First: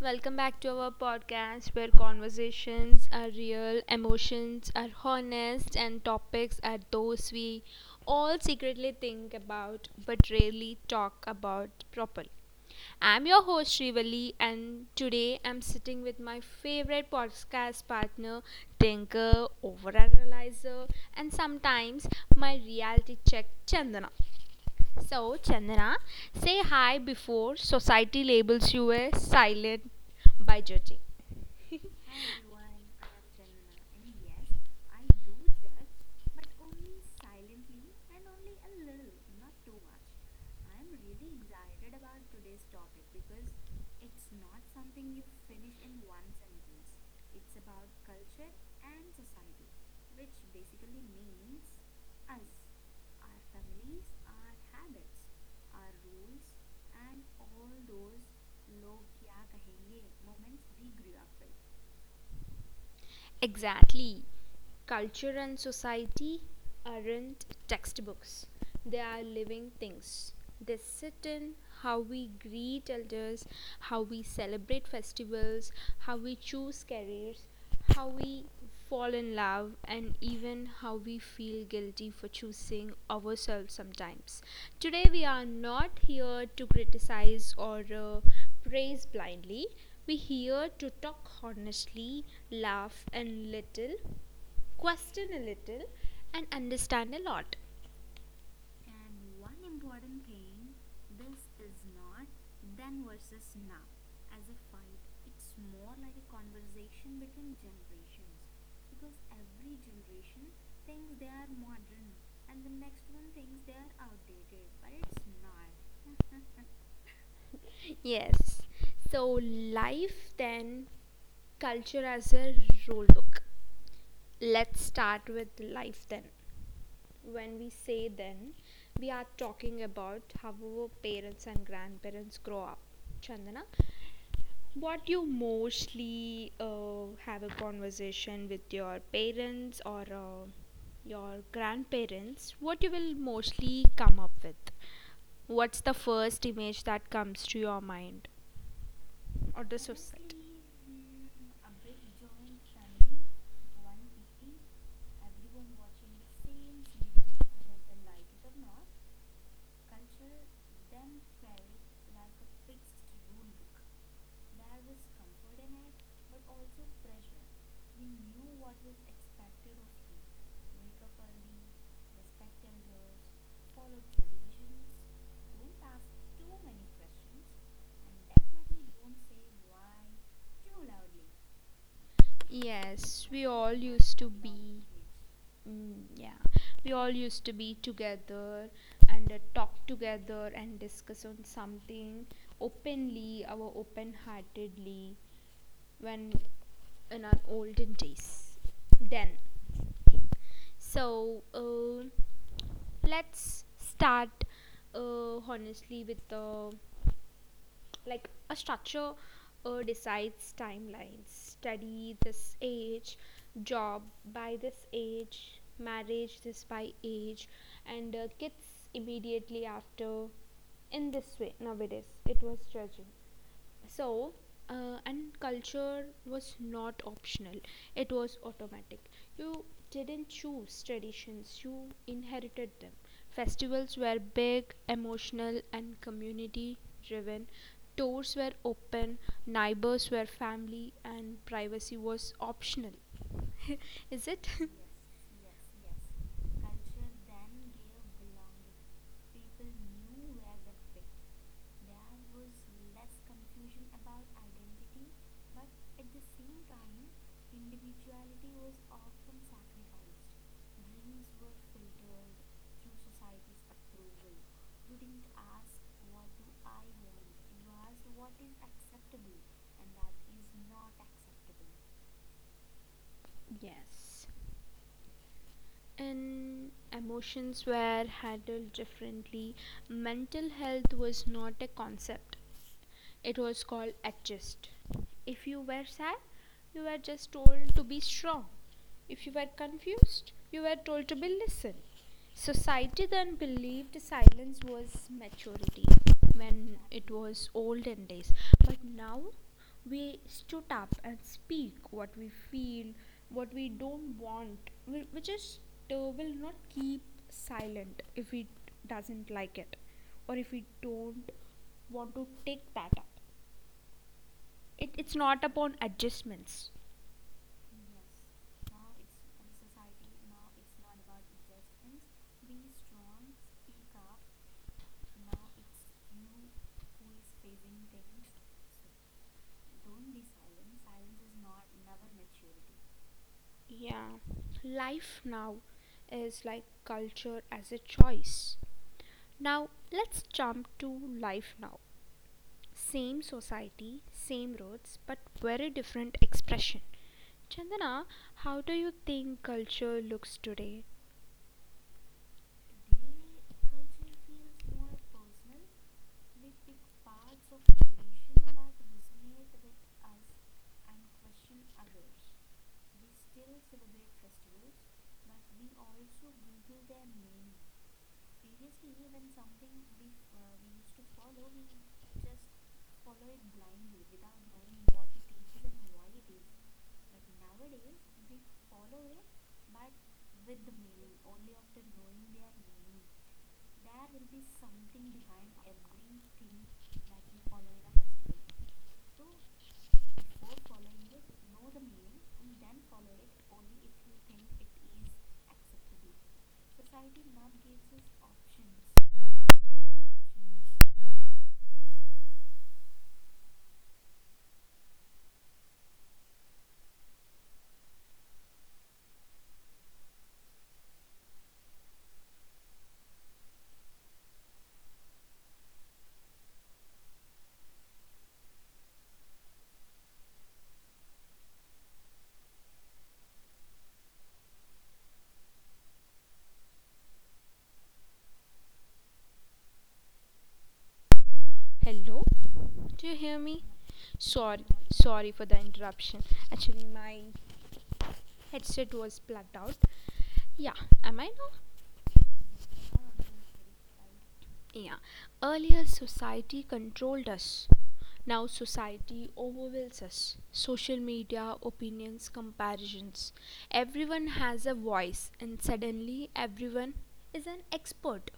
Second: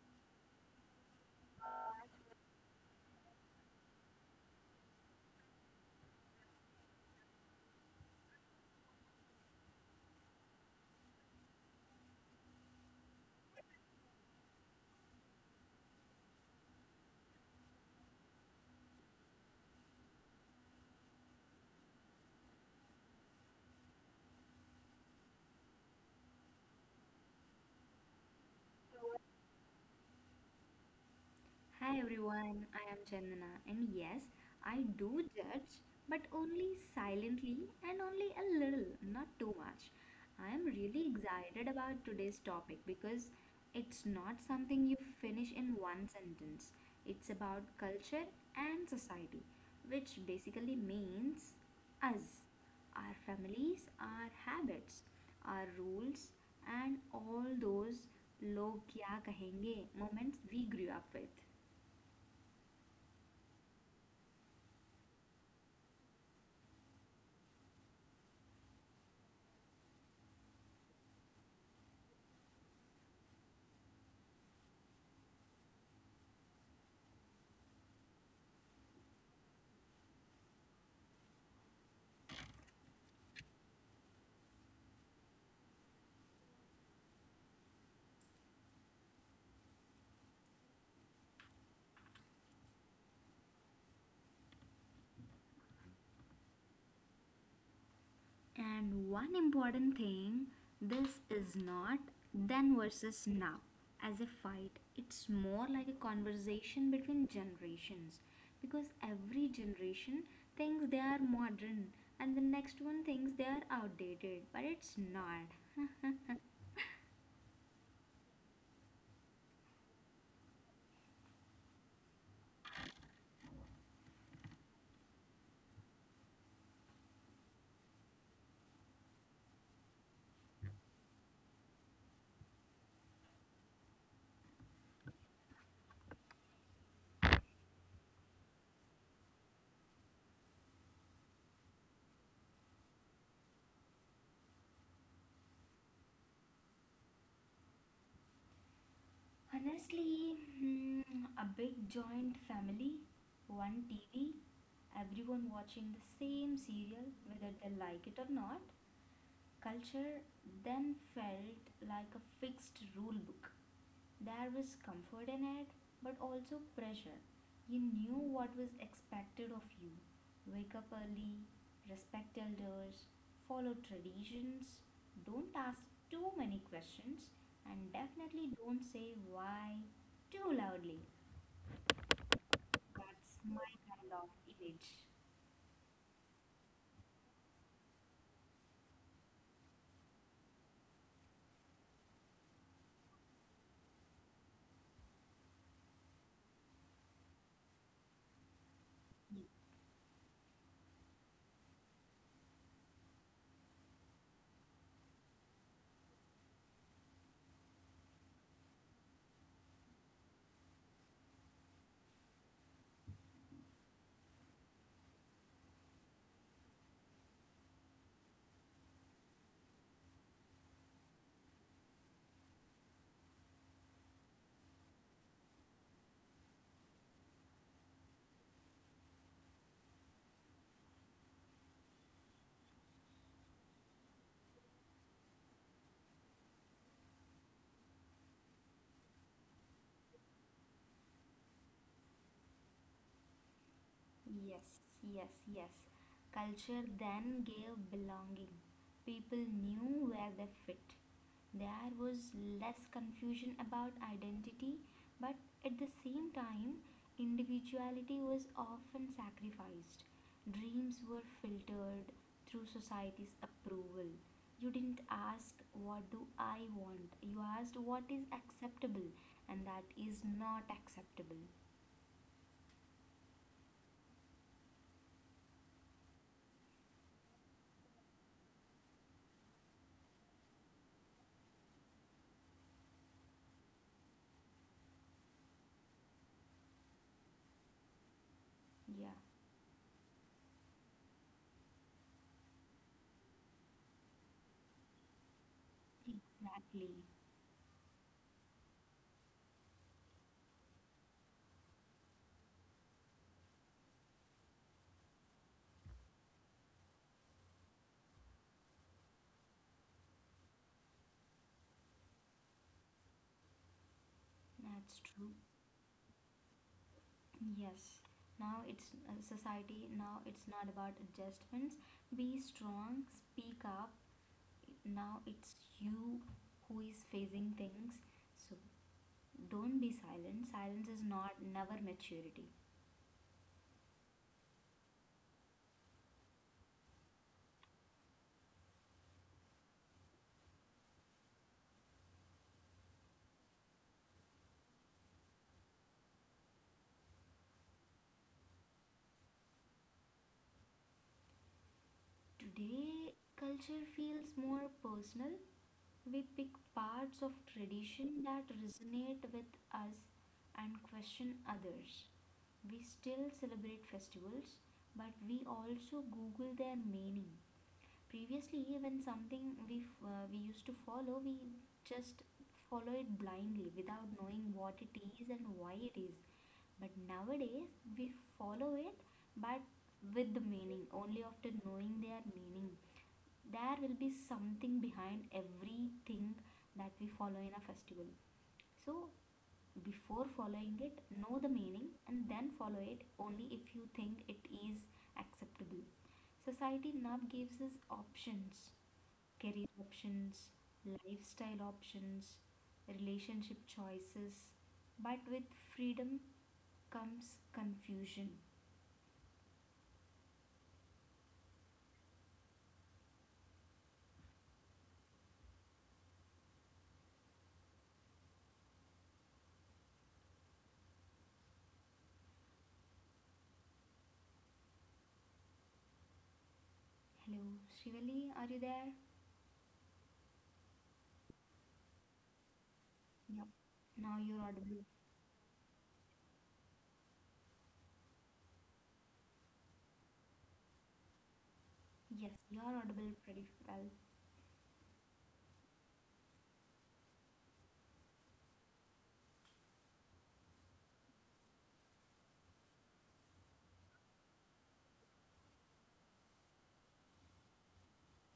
Welcome back to our podcast where conversations are real, emotions are honest, and topics are those we all secretly think about but rarely talk about properly. I'm your host, Shrivali, and today I'm sitting with my favorite podcast partner, thinker, overanalyzer, and sometimes my reality check, Chandana. So, Chandana, say hi before society labels you a silent by judging. Hi everyone, I am Chandana, and yes, I do judge, but only silently and only a little, not too much. I am really excited about today's topic because it's not something you finish in one sentence. It's about culture and society, which basically means us, our families, our habits, our rules, and all those log kya kahenge moments we grew up with. Exactly. Culture and society aren't textbooks, they are living things. They sit in how we greet elders, how we celebrate festivals, how we choose careers, how we fall in love, and even how we feel guilty for choosing ourselves sometimes. Today, we are not here to criticize or praise blindly. We're here to talk honestly, laugh a little, question a little, and understand a lot. And one important thing, this is not then versus now as a fight. It's more like a conversation between generations because every generation thinks they are modern and the next one thinks they are outdated, but it's not. Yes. So, life then, culture as a rule book. Let's start with life then. When we say then, we are talking about how our parents and grandparents grow up. Chandana, what you mostly have a conversation with your parents or your grandparents, what you will mostly come up with? What's the first image that comes to your mind or the society? Honestly, hmm, a big joint family, one TV, everyone watching the same serial whether they like it or not. Culture then felt like a fixed rule book. There was comfort in it, but also pressure. You knew what was expected of you: wake up early, respect elders, follow traditions, don't ask too many questions, and definitely don't say why too loudly. Yes, That's we all my kind used to of be. image. Mm, yeah, we all used to be together and talk together and discuss on something openly, our open heartedly when in our olden days. Then. So let's start honestly with the like a structure decides timelines, study this age, job by this age, marriage this by age, and kids immediately after. In this way nowadays it was judging. So and culture was not optional, it was automatic. You didn't choose traditions, you inherited them. Festivals were big, emotional and community driven. Doors were open, neighbors were family and privacy was optional. Is it? Yes, yes, yes. Culture then gave belonging. People knew where they fit. There was less confusion about identity, but at the same time, individuality was often sacrificed. Dreams were filtered through society's approval. You didn't ask, "What do I want?" You asked, "What is acceptable?" And that is not acceptable. Yes. And emotions were handled differently. Mental health was not a concept, it was called adjust. If you were sad, you were just told to be strong. Yeah, If you were confused, you were told to be listen. Society then believed silence was maturity when exactly. it was olden days. But now we stood up and speak what we feel, what we don't want. We just will not keep silent if it doesn't like it or if we don't want to take that up. it, That's it's true. not upon adjustments. Yes. Now it's society. Now it's not about adjustments. Be strong. Speak up. Now it's you who is facing things. So don't be silent. Silence is not never maturity. Yeah, life now is like culture as a choice. Now let's jump to life now, same society same roads but very different expression. Chandana, how do you think culture looks today? Today culture feels more personal. We pick parts of tradition that resonate with us and question others. We still celebrate festivals, but we also Google their meaning. Previously, when something we used to follow, we just follow it blindly without knowing what it is and why it is. But nowadays, we follow it but with the meaning, only after knowing their meaning, there will be something behind everything that we follow in a festival. So before following it, know the meaning and then follow it only if you think it is acceptable. Society now gives us options, career options, lifestyle options, relationship choices, but with freedom comes confusion. Hello, Shivali, are you there? Hello, do you hear Yep, me? now you're Sorry, audible. sorry for the interruption. Actually, my headset was plugged out. Yeah, am I now? Yes, you're audible pretty well. Yeah. Earlier, society controlled us. Now, society overwhelms us. Social media, opinions, comparisons. Everyone has a voice, and suddenly, everyone is an expert.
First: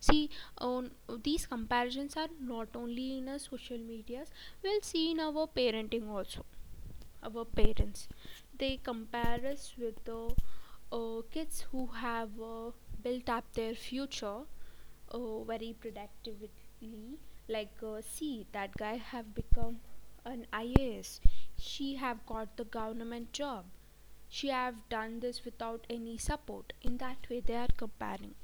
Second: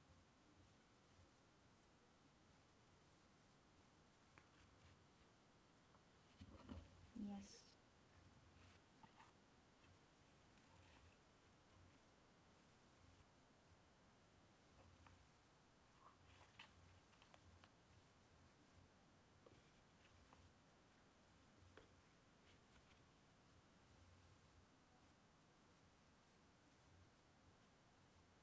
See, on these comparisons are not only in our social medias, we'll see in our parenting also. Our Yes, parents, they compare us with the kids who have built up their future, oh very productively. Like see, that guy have become an ias, she have got the government job, she have done this without any support. In that way they are comparing.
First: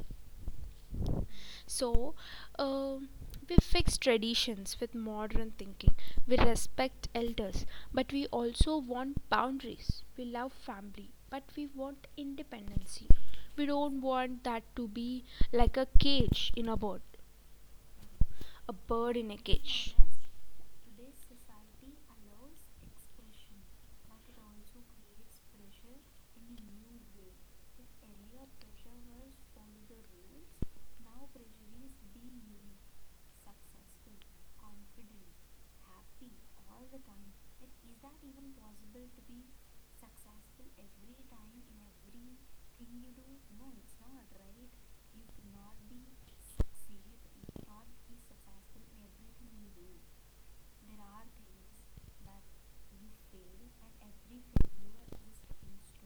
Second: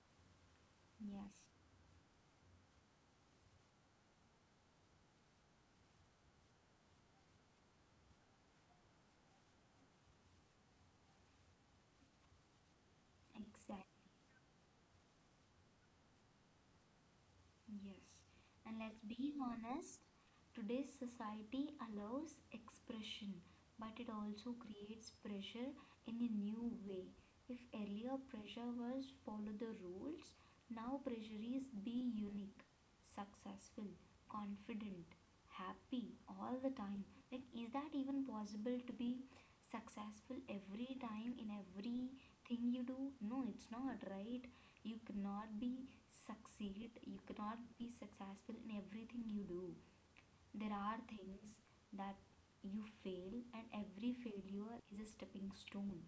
yes, So um we fix traditions with modern thinking. We respect elders, but we also want boundaries. We love family, but we want independency. We exact, don't want that to be like a cage in a bird, yes. a And let's bird in be a cage. honest, today's society allows expression, but it also creates pressure in a new way. If earlier pressure was follow the rules, now pressure is be unique, successful, confident, happy all the time. Like, is that even possible to be successful every time in everything you do? No, it's not, right? You cannot be succeed, you cannot be successful in everything you do. There are things that you fail and every failure is a stepping stone.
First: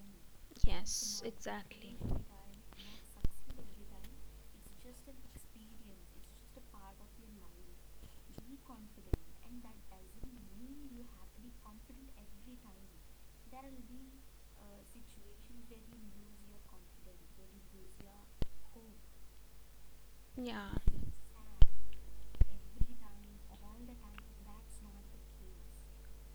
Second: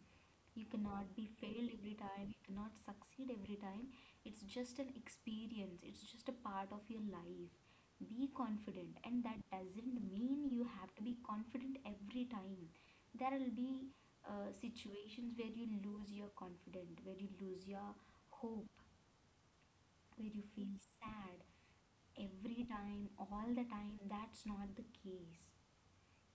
You cannot Yes, be failed every exactly. time, you cannot succeed every time. It's just an experience, it's just a part of your life. Be confident, and that doesn't mean you have to be confident every time. There will be situations where you lose your confidence, where you lose your hope, where you Yeah, feel sad every time, all the time. That's not the case.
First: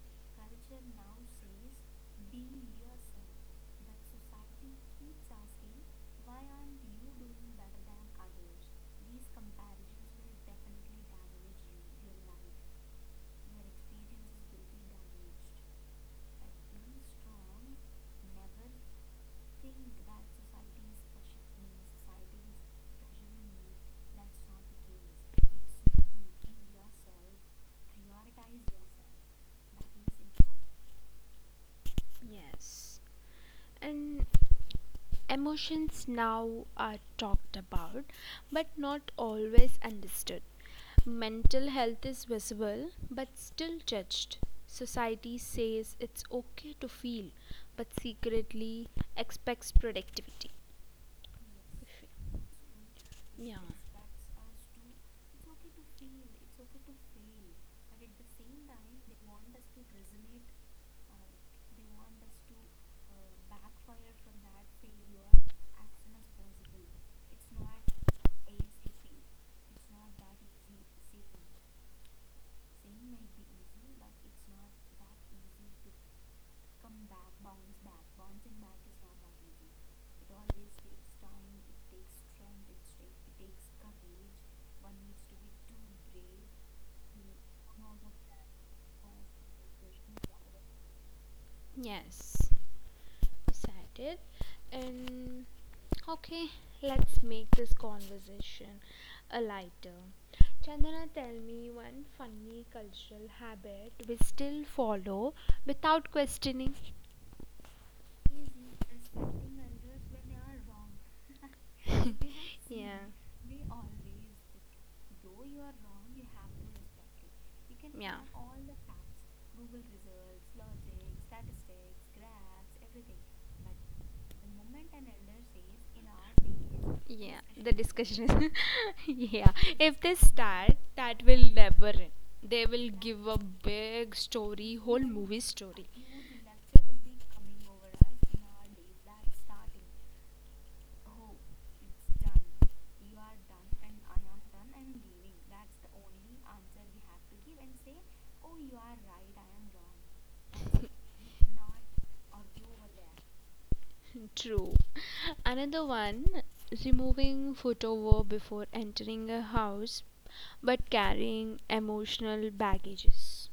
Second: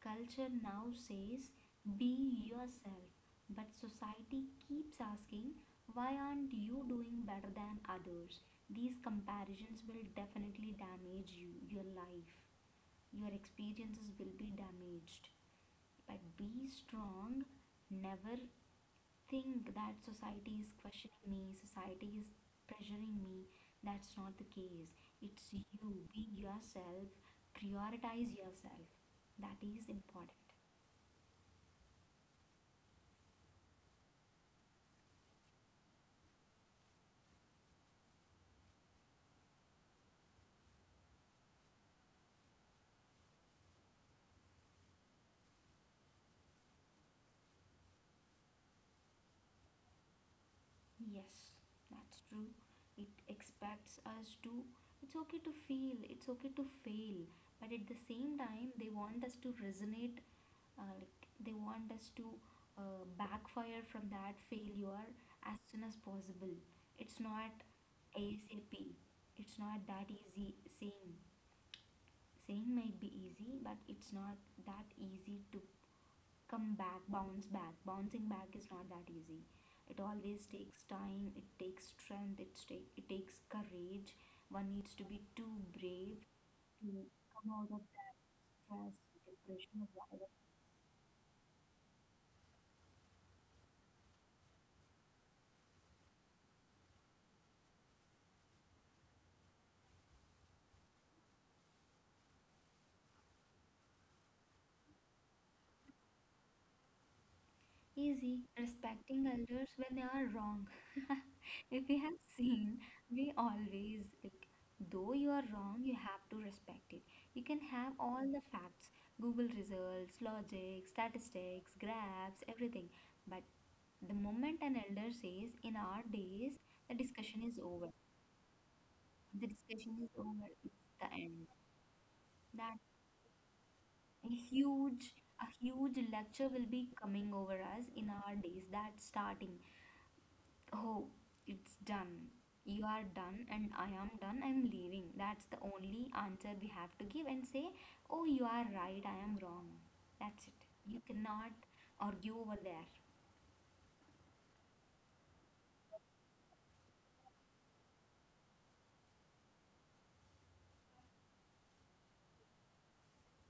Culture now says be yourself, but society keeps asking, why aren't you doing better than others? These comparisons will definitely damage you, your life. Your experiences will be damaged. But be strong, never think that society is questioning me, society is pressuring me. That's not the case. It's you. Be yourself. Prioritize yourself. That is important. yes. And emotions now are talked about, but not always understood. Mental health is visible, but still judged. Society says it's okay to feel, but secretly expects productivity. Yes, that's true. It Yeah. expects us to. It's okay to feel, it's okay to fail, but at the same time, they want us to resonate, like they want us to backfire from that failure as soon as possible. It's not ASAP, it's not that easy. Saying, saying might be easy, but it's not that easy to come back, bounce back. Bouncing back is not that easy. It always takes time, it takes strength, it takes courage. One needs to be too brave to come out of that stress, depression, or whatever. Yes. Excited and okay, let's make this conversation a lighter. Chandana, tell me one funny cultural habit we still follow without questioning. Easy, respecting elders when they are wrong. If you We have seen, yeah, we always like, though you are wrong you have to respect it. You can have yeah, all the facts, google results, logic, statistics, graphs, everything, but the moment an elder says in our days, the yeah, discussion is the over. discussion is yeah, The discussion if they is over, start, it's the that will end. never end. They That will give a big a story, whole huge movie a story. huge lecture will be coming over us in our days, that's starting. Oh, it's done. You are done, and I am done. I'm leaving. That's the only answer we have to give and say, "Oh, you are right. I am wrong." That's it. You cannot argue over there. True. Another one, removing footwear before entering a house, but carrying emotional baggages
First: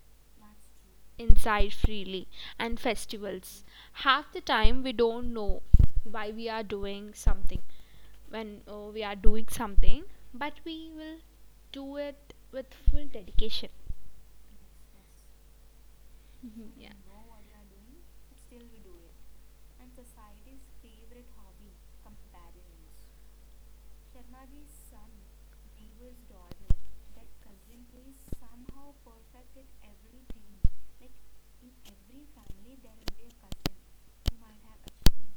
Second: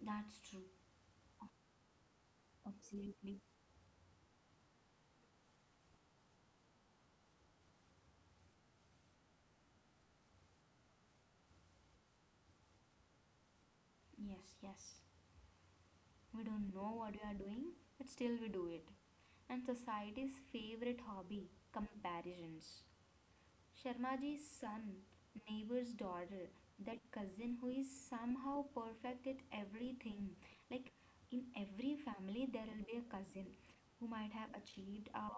That's true. inside freely and Absolutely. festivals. Half the time we don't know why we are doing something, when we are doing something, but we will do it with full dedication. Yes, yes. We Mhm, don't yeah. know what we are doing, but still we do it. And society's favorite hobby, comparisons. Sharmaji's son, neighbor's daughter, that cousin who is somehow perfect at everything. Like in every family, there will be a cousin who might have achieved a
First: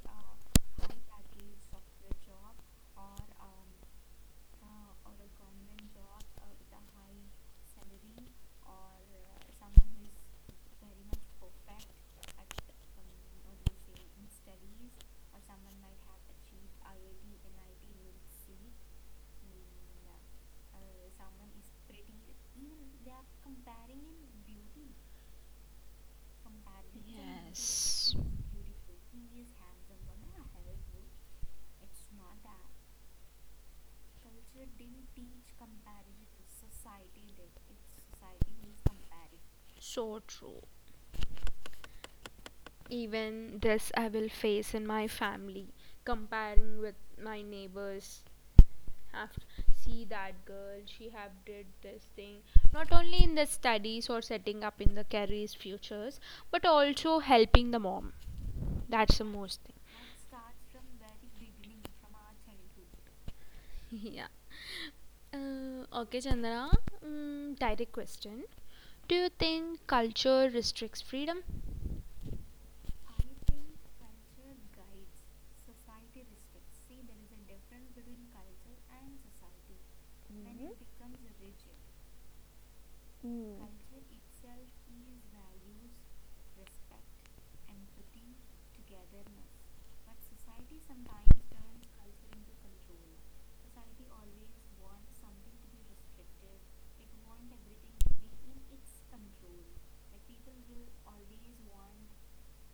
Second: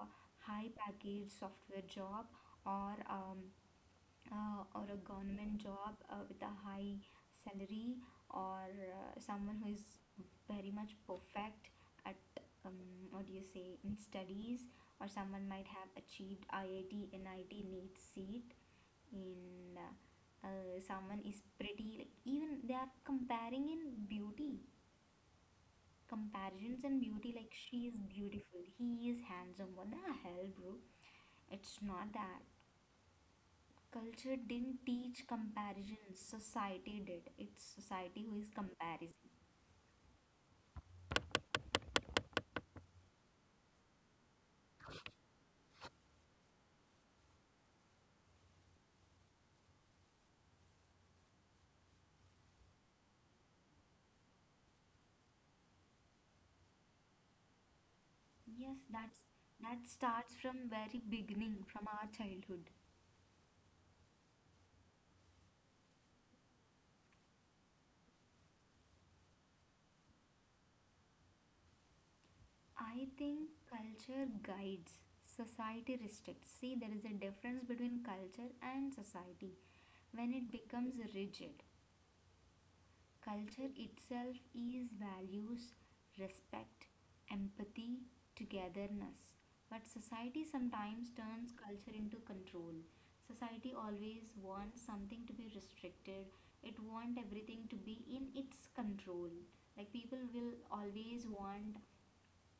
high package software job or um, or a government job with a high salary or someone who is very much perfect at what do you say, in studies, or someone might have achieved IIT, NIT, NEET seat in someone is pretty, like even they are comparing in beauty, comparisons in beauty, like she is beautiful, he is handsome. What the hell, bro, it's not that. Culture didn't teach comparison, society did. It's society who is comparison. So true. Even this I will face in my family, comparing with my neighbors. Have see that girl, she have did this thing. Not only in the studies or setting up in the careers futures, but also helping the mom. Yes, That's the most. that starts from very beginning, from our childhood. Yeah. Okay, Chandra. Mm, direct question. Do you think culture restricts freedom? I think culture guides, society restricts. See, there is a difference between culture and society. When it becomes rigid, culture itself is values, respect, empathy, togetherness. But society sometimes turns culture into control. Society always wants something to be restricted, it wants everything to be in its control. Like people will always want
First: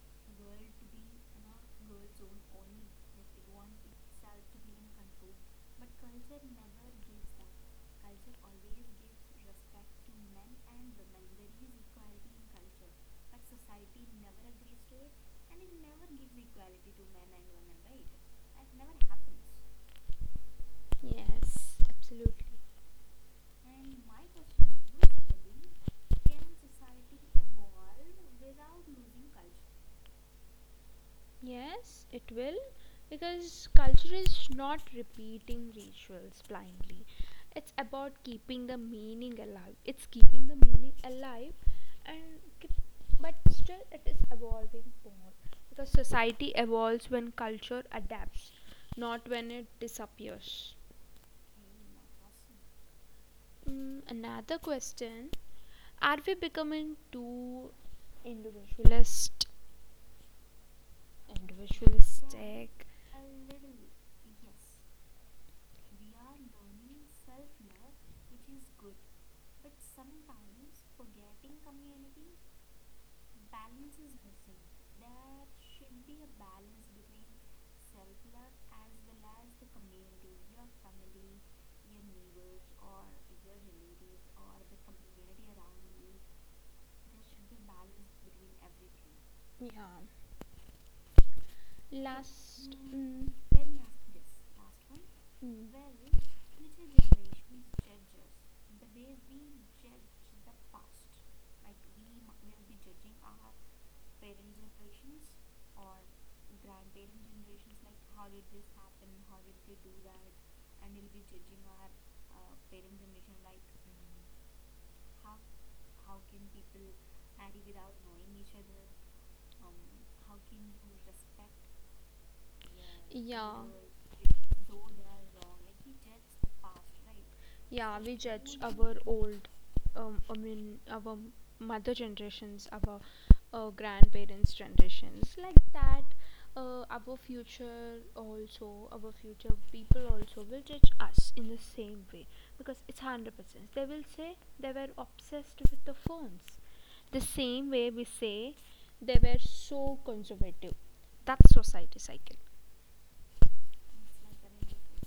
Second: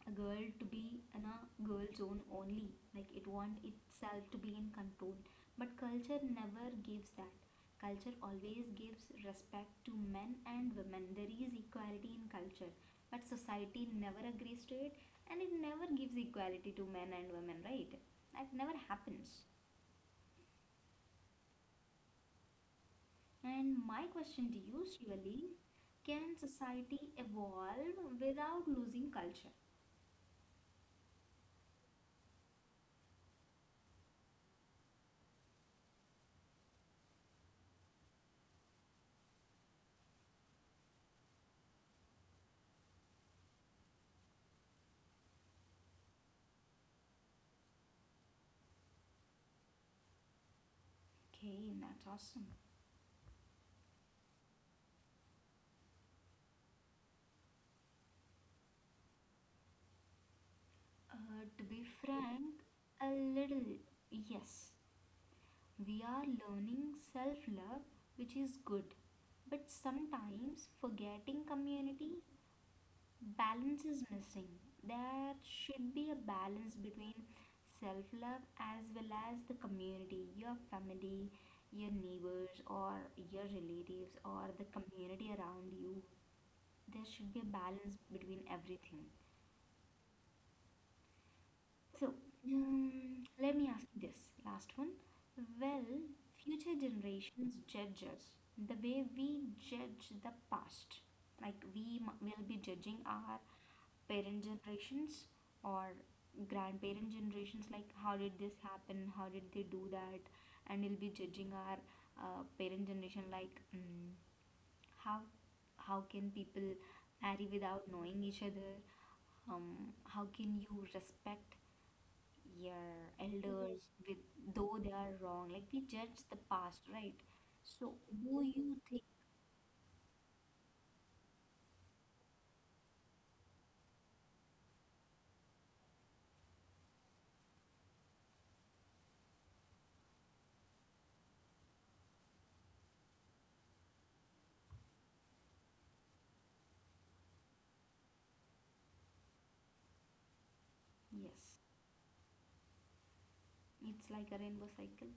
a girl to be in a girl zone only, like it want itself to be in control, but culture never gives that. Culture always gives respect to men and women, there is equality in culture, but society never agrees to it, and it never gives equality to men and women, right? That never happens. Yes, absolutely. And my question to you, Shivali, can society evolve without losing culture? Yes, it will, because culture is not repeating rituals blindly. It's about keeping the meaning alive. It's keeping the meaning alive, and keep, but still it is evolving more because society evolves when culture adapts, not when it disappears. Okay, that's awesome. Mm, another question: are we becoming too individualist? To be frank, Individualistic? a little, yes. We are learning self love, which is good, but sometimes forgetting community, balance is missing. There should be a balance between self love as well as the community, your family, your neighbors, or your relatives, or the community around you. There should be a balance between everything. Yeah. So, Last. Mm. let me ask you this last one. Mm, Will future generations judge us the way we judge the past? Like will be judging our parent generations or grandparent generations, like how did this happen? How did they do that? And we'll be judging our parent generation, like how how can people marry without knowing each other? How can you respect, yeah, yes, elders, with though they are wrong, like we judge the past, right? So yeah. do you think? Old, I mean our mother generations, our grandparents generations like that, our future also, our future people also will judge us in the same way, because it's 100% they will say they were obsessed with the phones, the same way we say they were so conservative. Yes. That's society cycle. It's like a rainbow cycle,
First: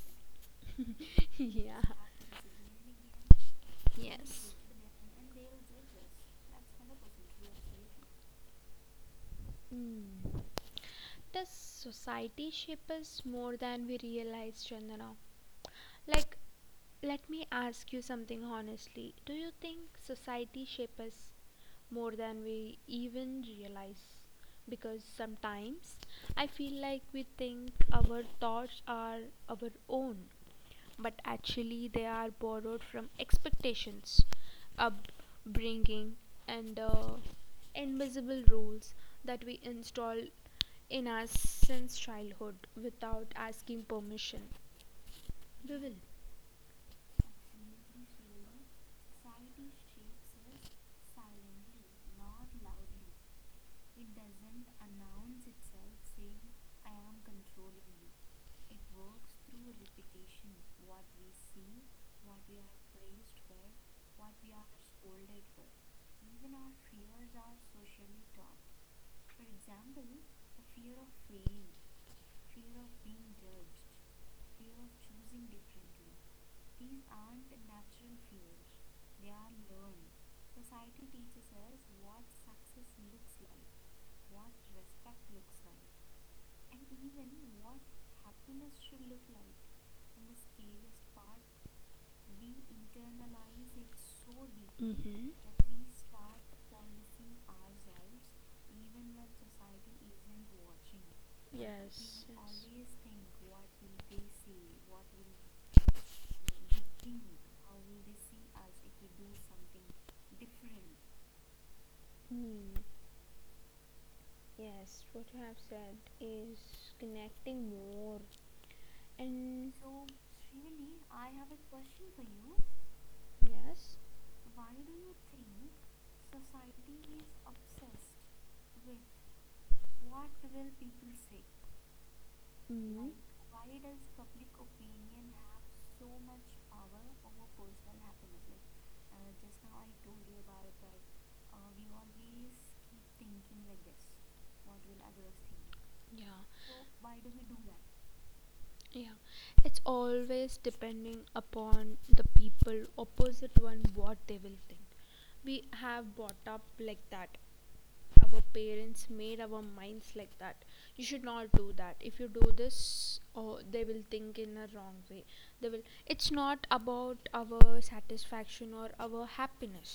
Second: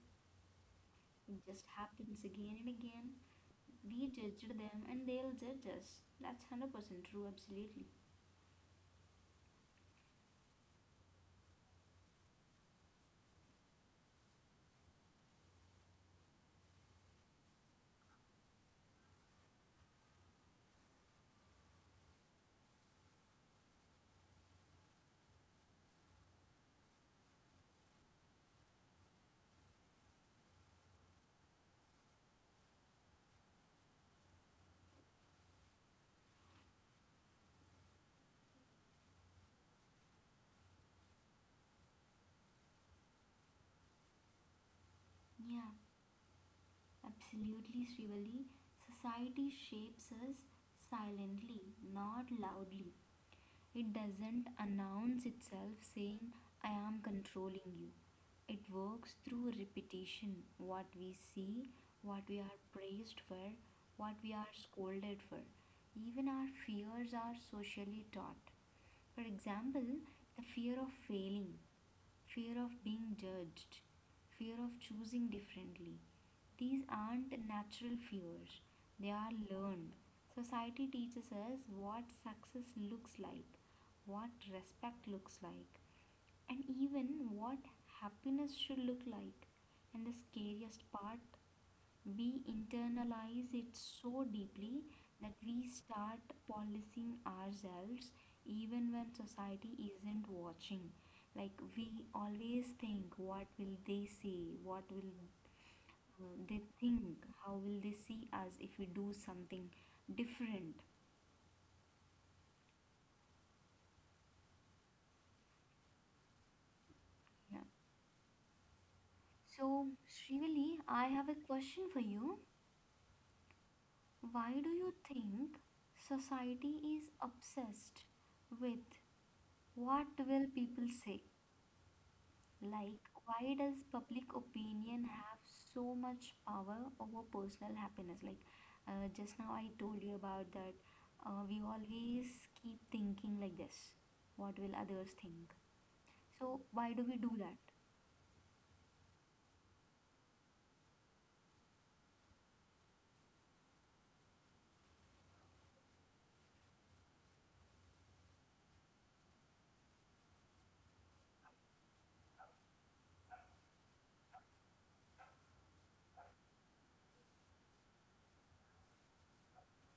it just Yeah. happens again and again. We judged Yes. them and they'll judge us, that's 100% true, absolutely. Mm. Does society shape us more than we realize, Chandana? Like, let me ask you something honestly. Do you think society shapes us more than we even realize? Because sometimes I feel like we think our thoughts are our own, but actually they are borrowed from expectations, upbringing, and invisible rules that we install in us since childhood without asking permission. Yeah, We will. absolutely, Srivali. Society shapes us silently, not loudly. It doesn't announce itself saying, "I am controlling you." It works through repetition, what we see, what we are praised for, what we are scolded for. Even our fears are socially taught. For example, the fear of failing, fear of being judged, fear of choosing differently. These aren't natural fears, they are learned. Society teaches us what success looks like, what respect looks like, and even what happiness should look like. And the scariest part, we internalize it so deeply that we Mm-hmm. start policing ourselves even when society isn't watching. Like, we Yes. always think, what will they say? What will they think? How will they see us if we do something different? Hmm. Yes, what you have said is Yeah. connecting more. And So, Srivali, I have a question for you. yes. Why do you think society is obsessed with what will people say? Like, Mm-hmm. why does public opinion have so much power over personal happiness? Like, just now I told you about that. We always keep thinking like this, what will others think? Yeah. So, why do we do that? Yeah. It's always depending upon the people opposite one, what they will think. We have brought up like that. Our parents made our minds like that. You should not do that. If you do this, oh they will think in a wrong way. They will, it's not about our satisfaction or our happiness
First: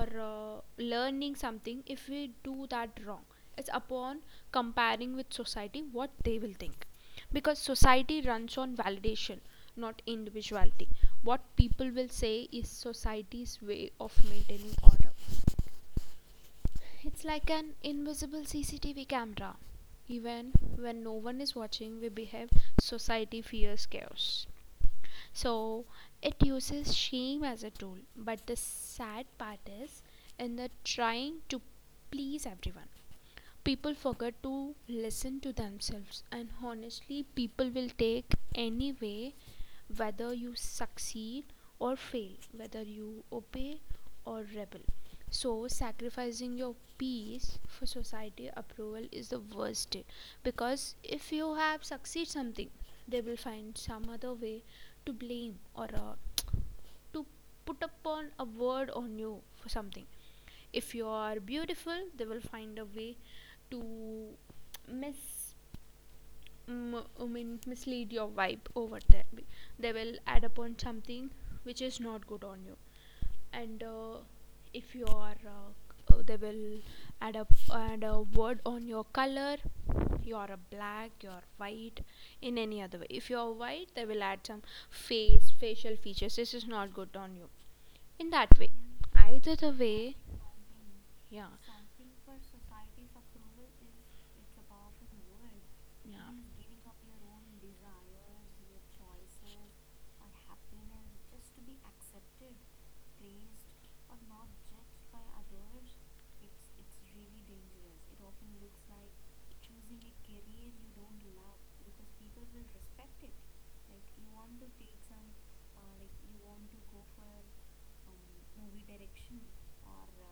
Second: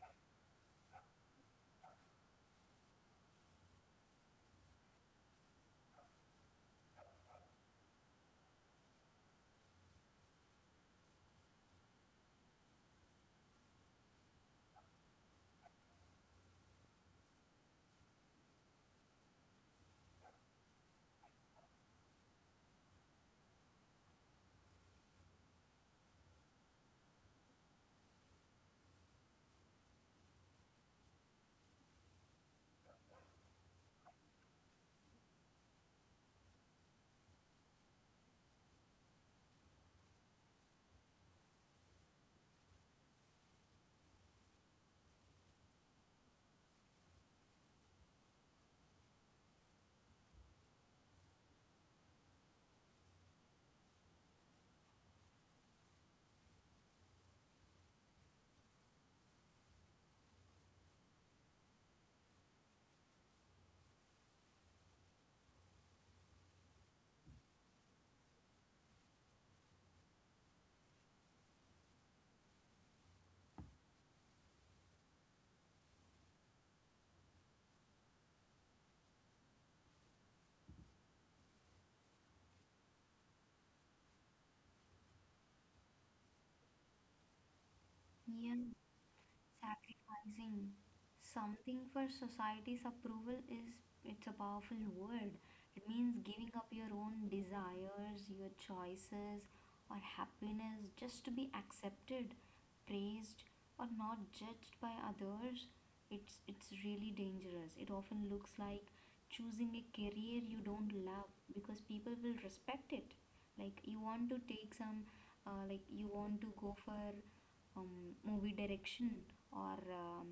or learning something if we do that wrong. It's upon comparing with society what they will think, because society runs on validation, not individuality. What people will say is society's way of maintaining order. It's like an invisible CCTV camera. Even when no one is watching, we behave. Society fears chaos. So it uses shame as a tool. But the sad part is, in the trying to please everyone, people forget to listen to themselves. And honestly, people will take any way, whether you succeed or fail, whether you obey or rebel. So, sacrificing your peace for society approval is the worst day, because if you have succeed something, they will find some other way to blame or to put upon a word on you for something. If you are beautiful, they will find a way to miss, I mean mislead your vibe over there. They will add upon something which is not good on you. And if you are, they will add up, add a word on your color. You are a black, you are white. In any other way, if you are white, they will add some face, facial features. This is not good on you. In that Yeah. either the way. Sacrificing Yeah, something for society's approval is, it's a powerful word. It means yeah, giving up your own desires, your choices, or happiness just to be accepted, praised, or not judged by others. It's really dangerous. It often looks like choosing a career you don't love because people will respect it. Like you want to take some, like you want to go for movie direction or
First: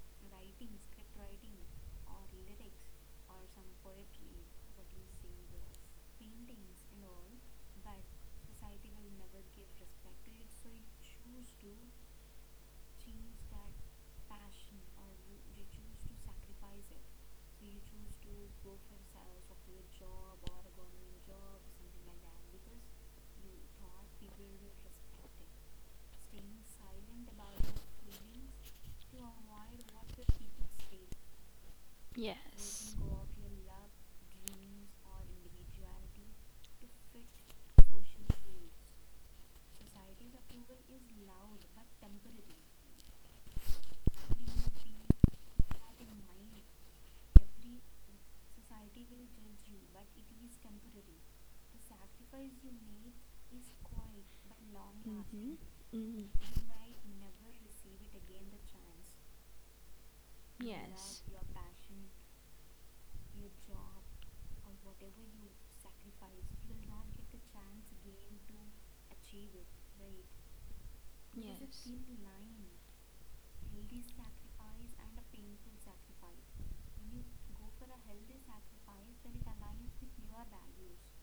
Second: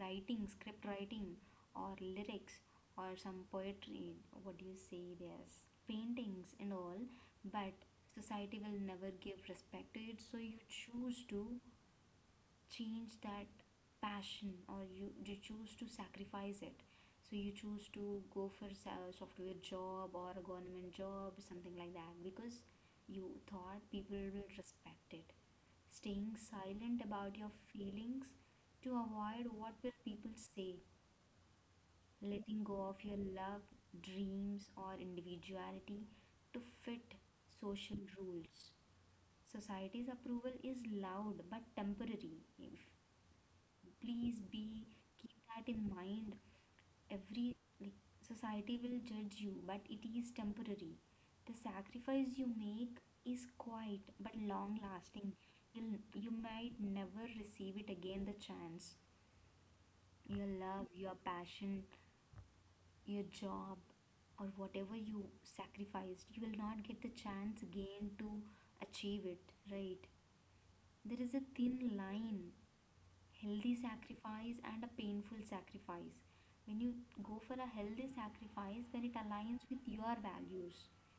writing, script writing, or lyrics, or some poetry, what do you say, there's paintings and all, but society will never give respect to it, so you choose to change that passion, or you choose to sacrifice it. So you choose to go for a software job or a government job, something like that, because you thought people will respect it. Staying silent about your feelings to avoid what will people say, yeah. letting go of your love, dreams, or individuality to fit social rules. Society's approval is loud but temporary. If please be, keep that in mind, every, like, society will judge you, but it is temporary. The sacrifice you make is quiet but long lasting. You'll, Mm. you might never receive it again, the chance. Your love, your passion, your job, or whatever you sacrificed, you will not get the chance again to achieve it, right? There is a thin line, healthy sacrifice and a painful sacrifice. When you go for a healthy sacrifice, when it aligns with your values,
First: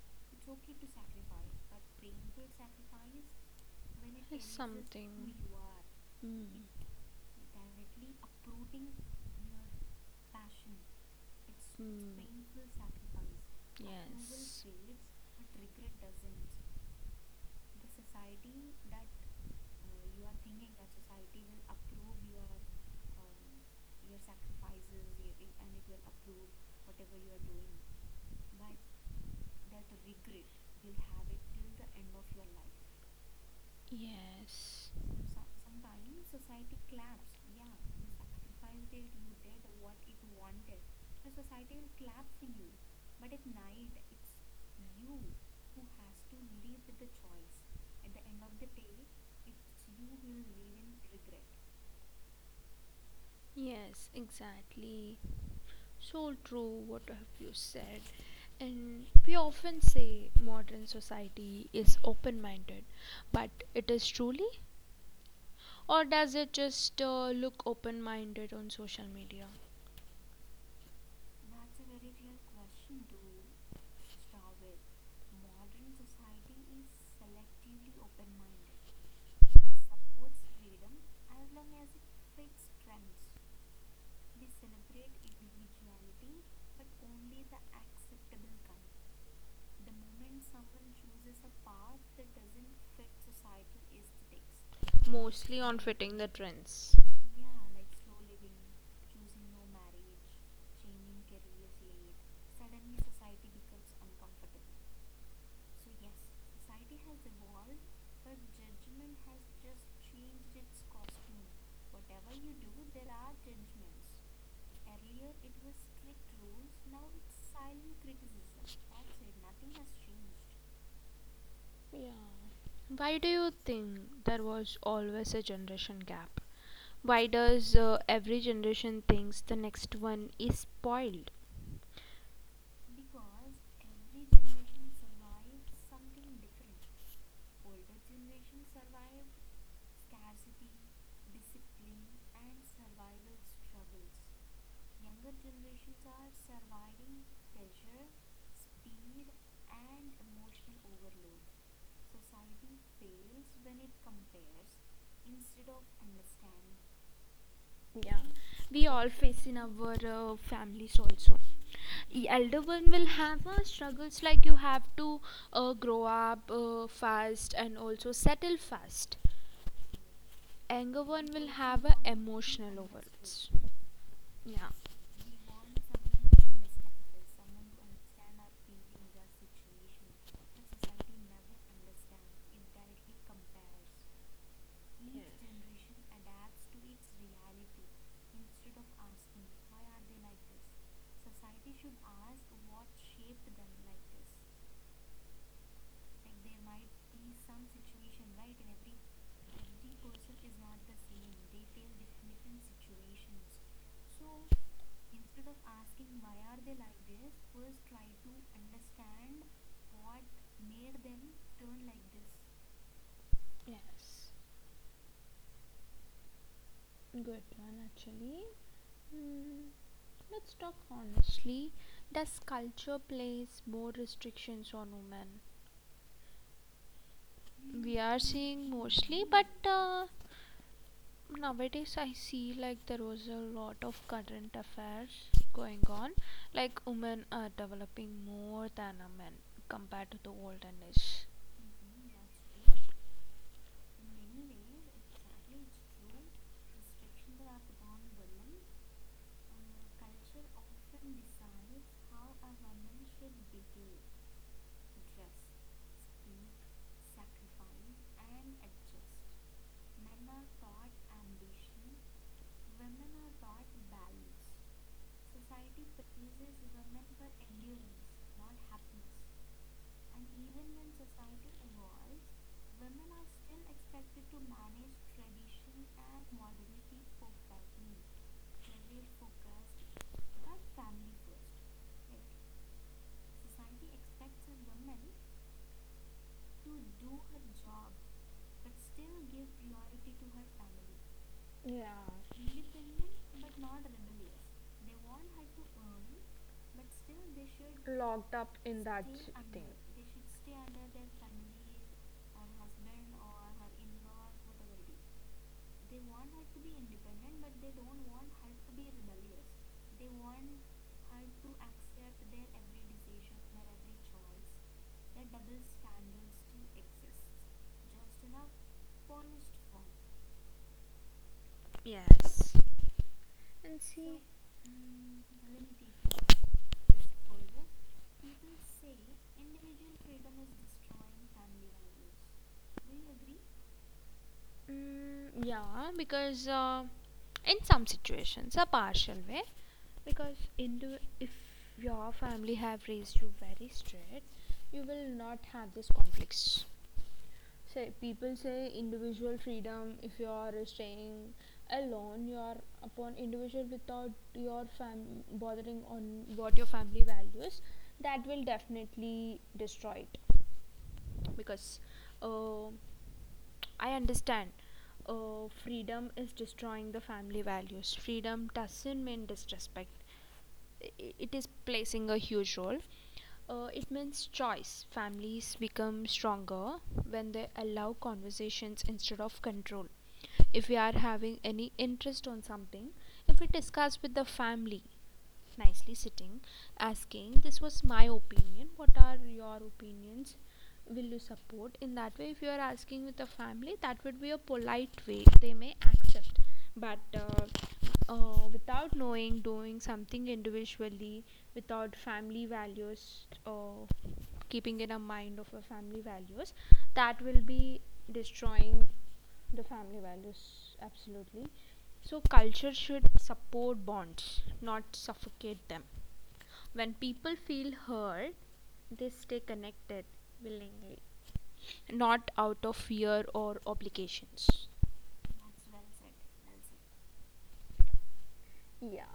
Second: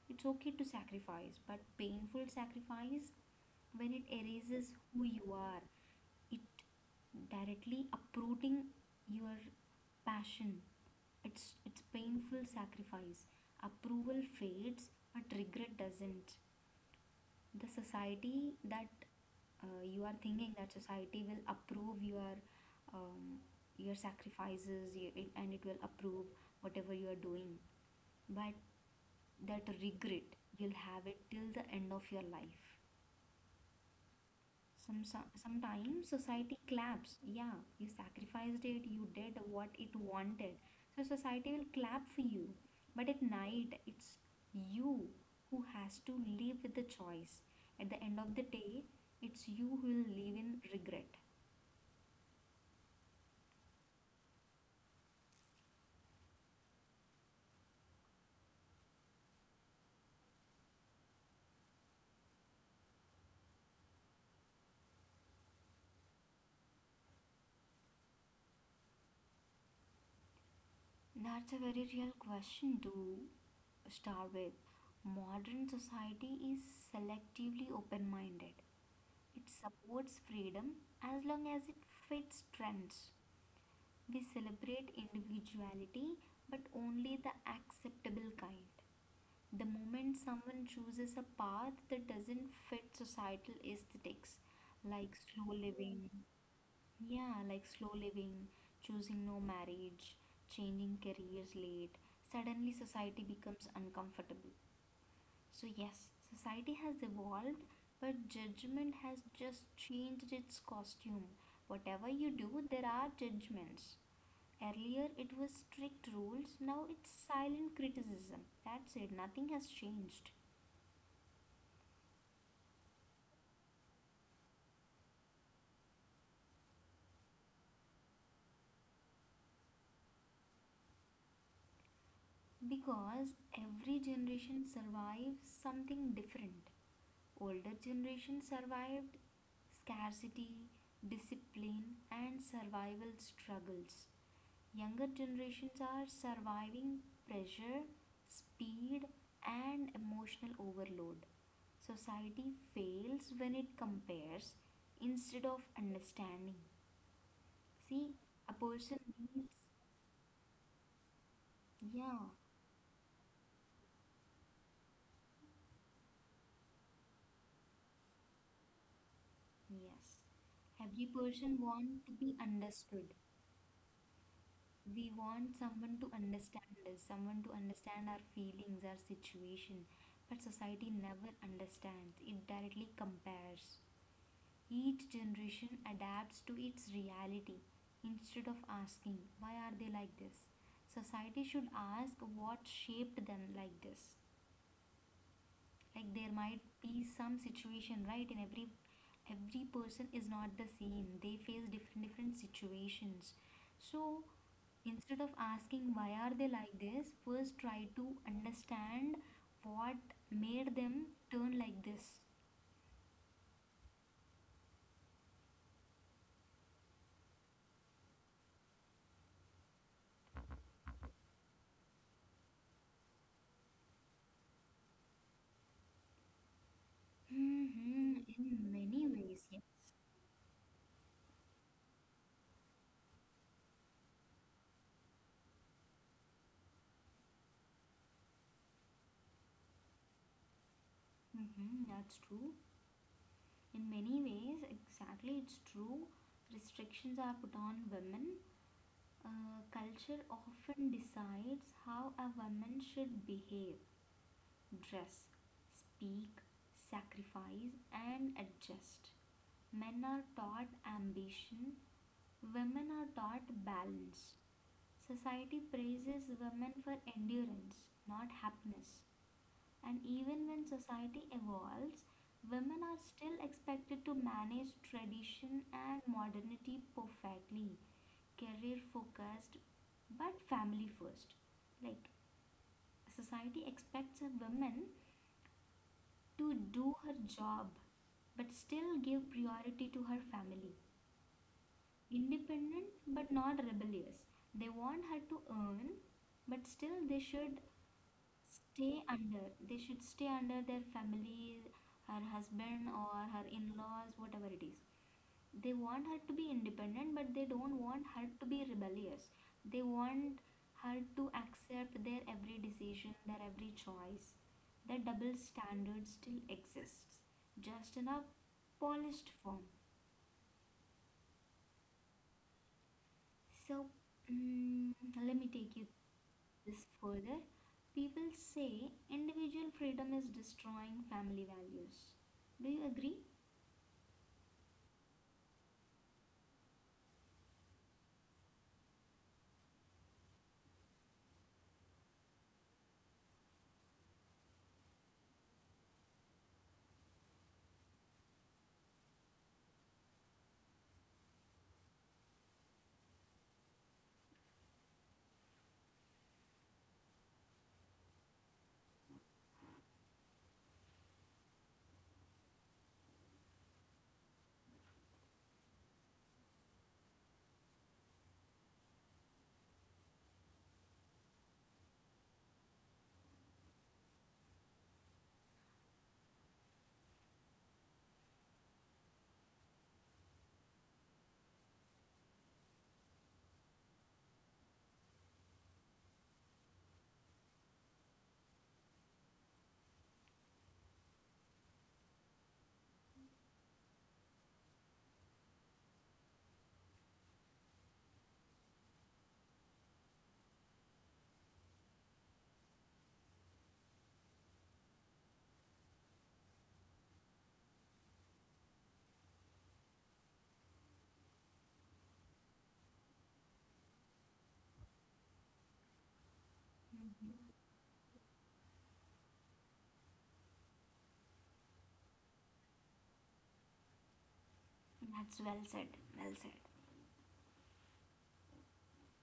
it's okay to sacrifice, but painful sacrifice, when it erases who you are, it Mm. directly uprooting your passion. It's painful sacrifice. Approval fades, but regret doesn't. The society that you are thinking that society will approve your um, sacrifices and it will approve whatever you are doing, but that regret you'll have it till the end of your life. Yes, Sometimes society claps. Yeah, you sacrificed it, you did what it wanted. So society will clap for you. But at night, it's you who has to live with the choice. At the end of the day, it's you who will live in regret. yes, exactly. So true, what have you said? And we often say modern society is open minded, but it is truly? Or does it just look open minded on social media? That's a very real question to start with. Modern society is selectively open minded. It supports freedom as long as it fits trends. We celebrate individuality, but only the acceptable kind. The moment someone chooses a path that doesn't fit societal aesthetics, like slow Mostly on living, fitting the trends. yeah, like slow living, choosing no marriage, changing careers late, suddenly society becomes uncomfortable. So, yes, society has evolved, but judgment has just changed its costume. Whatever you do, there are judgments. Earlier it was strict rules, now it's silent criticism. That's it, nothing has changed. Yeah. Why do you think there was always a generation gap? Why does every generation thinks the next one is spoiled? Because every generation survives something different. Older generation survived scarcity, discipline, and survival struggles. Younger generations are surviving pressure, speed, and emotional overload. Society fails when it compares instead of understanding. See, a We person all face needs, in our families also. The yeah, elder one will have struggles, like you have to grow up fast and also settle fast. yes. Every Anger, person want to be understood. yeah. We want someone to understand us, someone to understand our feelings, our situation. But society never understands. It directly compares. Each generation adapts to its reality instead of asking, why are they like this? Society should ask what shaped them like this. Like there might be some situation, right? And every person is not the same, they face different different situations. So instead of asking why are they like this, first try to understand what made them turn like this. Yes, good one actually. Hmm, let's talk honestly, does culture place more restrictions on women? Hmm, in many ways, But, yes. Nowadays I see like there was a lot of current affairs going on, like women are developing more than a men compared to the olden days. Mm-hmm, that's true. In many ways, exactly, it's true. Restrictions are put on women. Culture often decides how a woman should behave, dress, speak, sacrifice, and adjust. Men are taught ambition, women are taught balance. Society praises women for endurance, not happiness. And even when society evolves, women are still expected to manage tradition and modernity perfectly, career focused but family first. Like society expects a woman to do her job but still give priority to her family. Yeah, Independent but not rebellious. They want her to earn, but still they should locked up. stay under their family, her husband or her in-laws, whatever it is. They want her to be independent but they don't want her to be rebellious. They want her to accept their every decision, their every choice. The double standard still exists, just in a polished form. Yes. So, And see, mm, let me take you this further. People say individual freedom is destroying family values. Do you agree? mm, yeah, because in some situations, a partial way, because in the if your family have raised you very strict, you will not have these conflicts. Say people say individual freedom. If you are staying alone, you are upon individual without your fam bothering on what your family values. That will definitely destroy it. Because uh, I understand freedom is destroying the family values. Freedom doesn't mean disrespect. It is placing a huge role. It means choice. Families become stronger when they allow conversations instead of control. If we are having any interest on something, if we discuss with the family, nicely sitting, asking, this was my opinion, what are your opinions? Will you support in that way if you are asking with a family, that would be a polite way they may accept. But without knowing, doing something individually without family values, keeping in a mind of a family values, that will be destroying the family values absolutely. So culture should support bonds, not suffocate them. When people Mhm. feel heard, they stay connected willingly, not out of fear or obligations. That's well said, well said. Yeah.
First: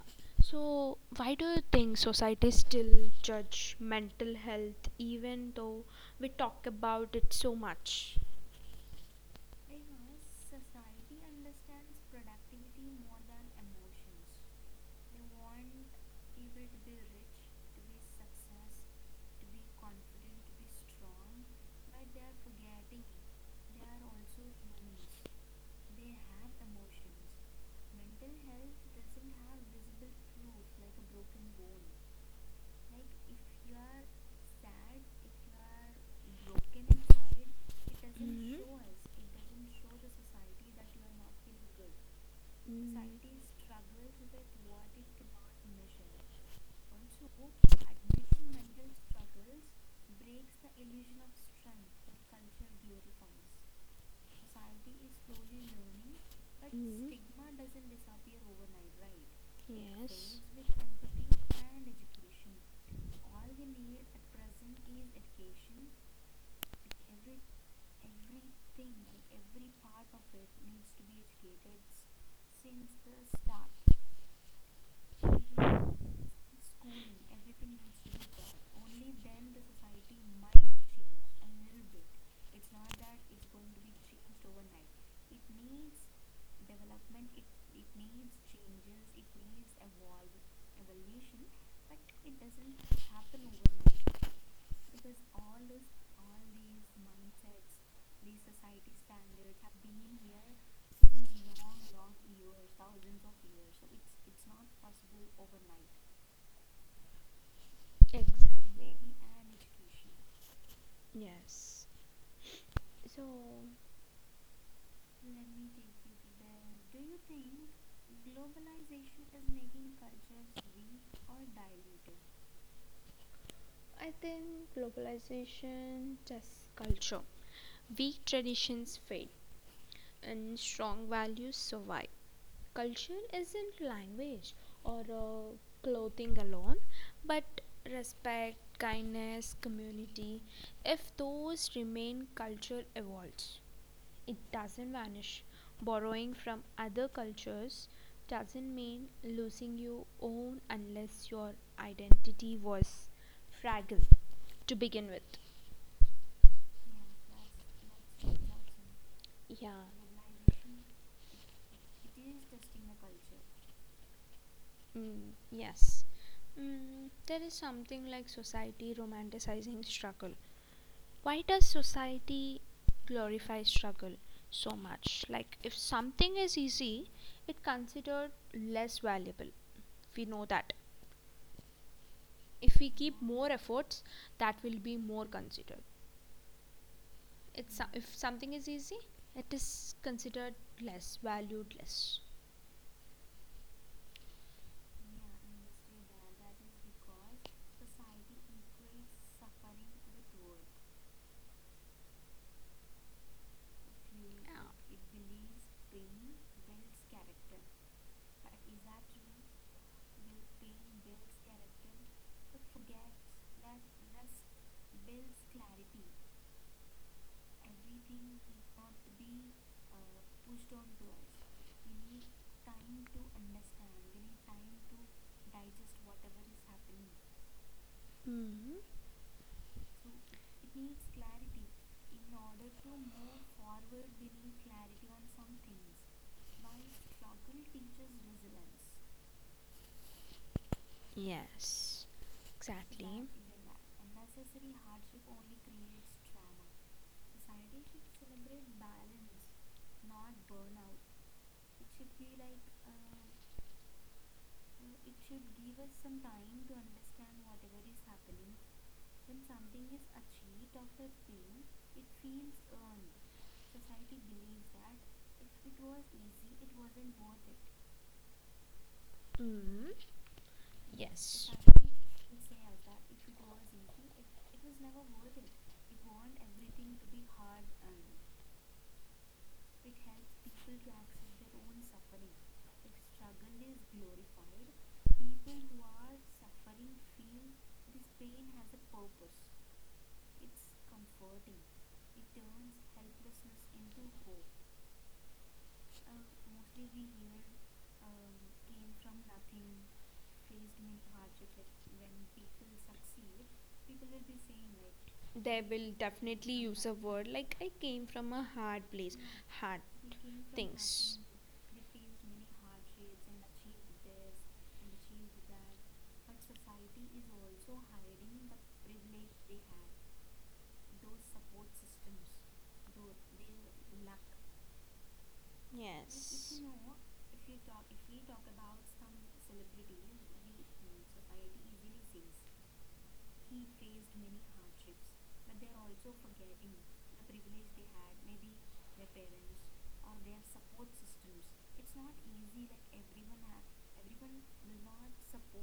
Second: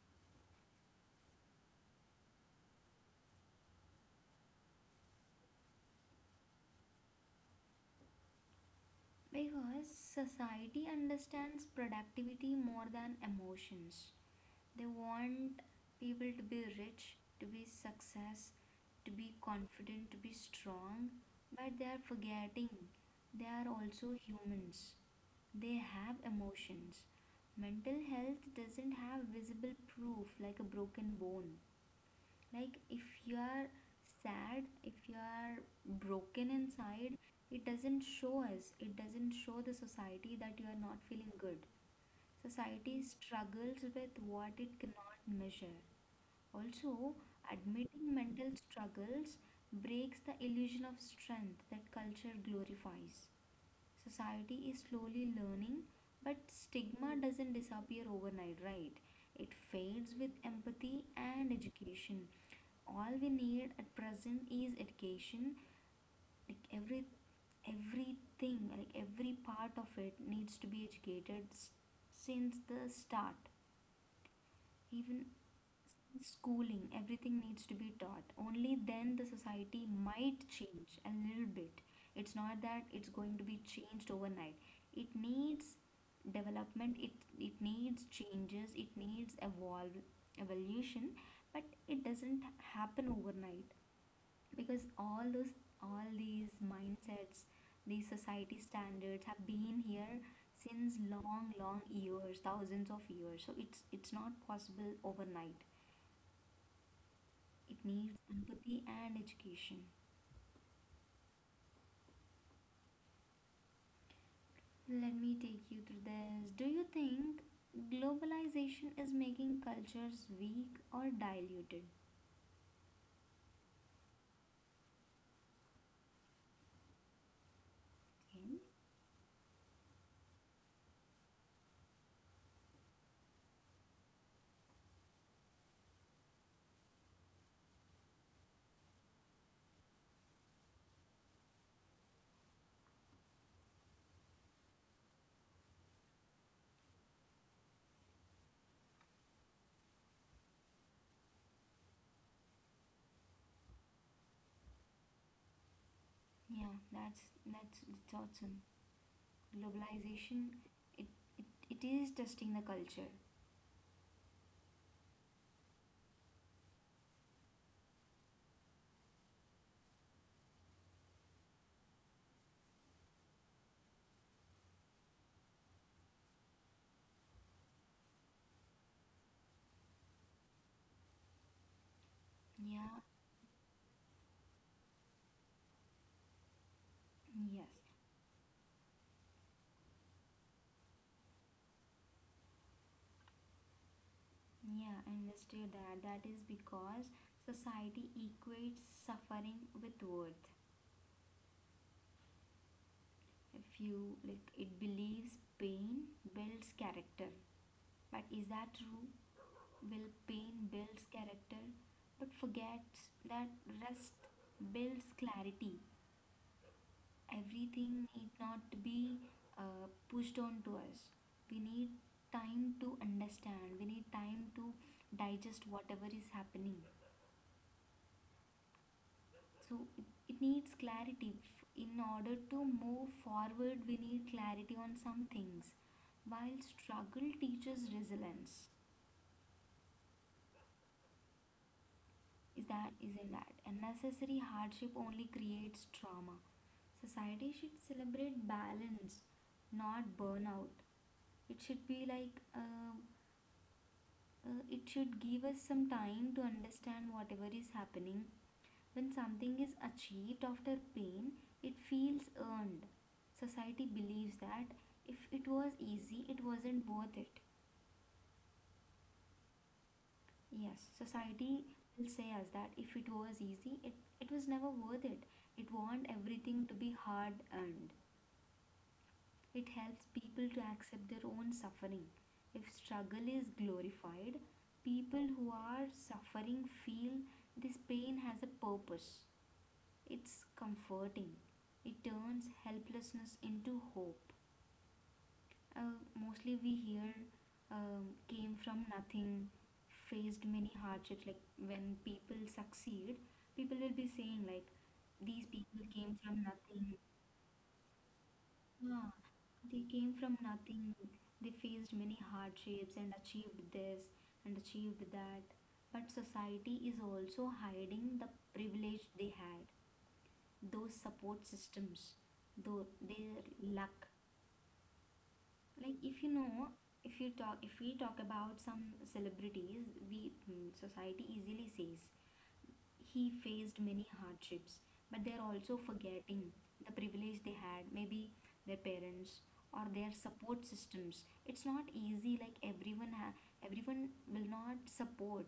So, why do you think society still judge mental health even though we talk about it so much? Because society understands productivity more than emotions. They want people to be rich, to be success, to be confident, to be strong, but they are forgetting they are also humans. They have emotions. Mental health doesn't have visible proof like a broken bone. Like if you are sad, if you are broken inside, it doesn't show us, it doesn't show the society that you are not feeling good. Society struggles with what it cannot measure. Also, admitting mental struggles breaks the illusion of strength that culture glorifies. Society is slowly learning, but stigma doesn't disappear overnight, right? It fades with empathy and education. All we need at present is education. Like everything, like every part of it needs to be educated, since the start. Even schooling, everything needs to be taught, only then the society might change a little bit. It's not that it's going to be changed overnight. It needs development, it needs changes, it needs evolve, evolution. But it doesn't happen overnight. Because all these mindsets, these society standards have been here since long long years, thousands of years. So it's not possible overnight. It needs Ye- empathy and education. Yes. So Let me take you through this. Do you think globalization is making cultures weak or diluted? I think globalization just culture. Weak Okay. traditions fade and strong values survive. Culture isn't language or clothing alone, but respect, kindness, community. If those remain, culture evolves. It doesn't vanish. Borrowing from other cultures doesn't mean losing your own unless your identity was fragile to begin with. Yeah, that's it's awesome. Yeah, Globalization it, it is testing the culture. mm, yes. Mm, there is something like society romanticizing struggle. Why does society glorify struggle so much? Like, if something is easy, it considered less valuable. We know that. If Yeah, more efforts, that will be more considered. If yes. something is easy, it is considered less valued, less. Yeah, I understood that. That is because society equates suffering with worth. If you like, it Uh, believes pain builds character. But is that true? Will pain builds character, but forgets that rest builds clarity. Everything need not be pushed on to us. We need time to understand. We need time to digest whatever is happening. mm. So it needs clarity. In order to move forward, we need clarity on some things. While struggle teaches resilience, Yes, is that, exactly. isn't that unnecessary hardship only creates trauma. Society should celebrate balance, not burnout. It should be like it should give us some time to understand whatever is happening. When something is achieved after pain, it feels earned. Society believes that if it was easy, it wasn't worth it. Mm. Yes, society will say us that if it was easy, it was never worth it. It wants everything to be hard earned. It helps people to accept their own suffering. If struggle is glorified, people who are suffering feel this pain has a purpose. It's comforting. It turns helplessness into hope. Mostly we hear came from nothing, faced many hardships. Like when people succeed, people will be saying like these They will people came from definitely nothing. word like I came from a hard place. Yeah, Hard. they came from nothing. They faced many hardships and achieved this and achieved that. But society is also hiding the privilege they had. Those support systems, though their luck. Yeah. Like if you know, if we talk about some celebrities, we society easily says he faced many hardships, but they're also forgetting the privilege they had. Maybe their parents or their support systems. It's not easy, like everyone will not support.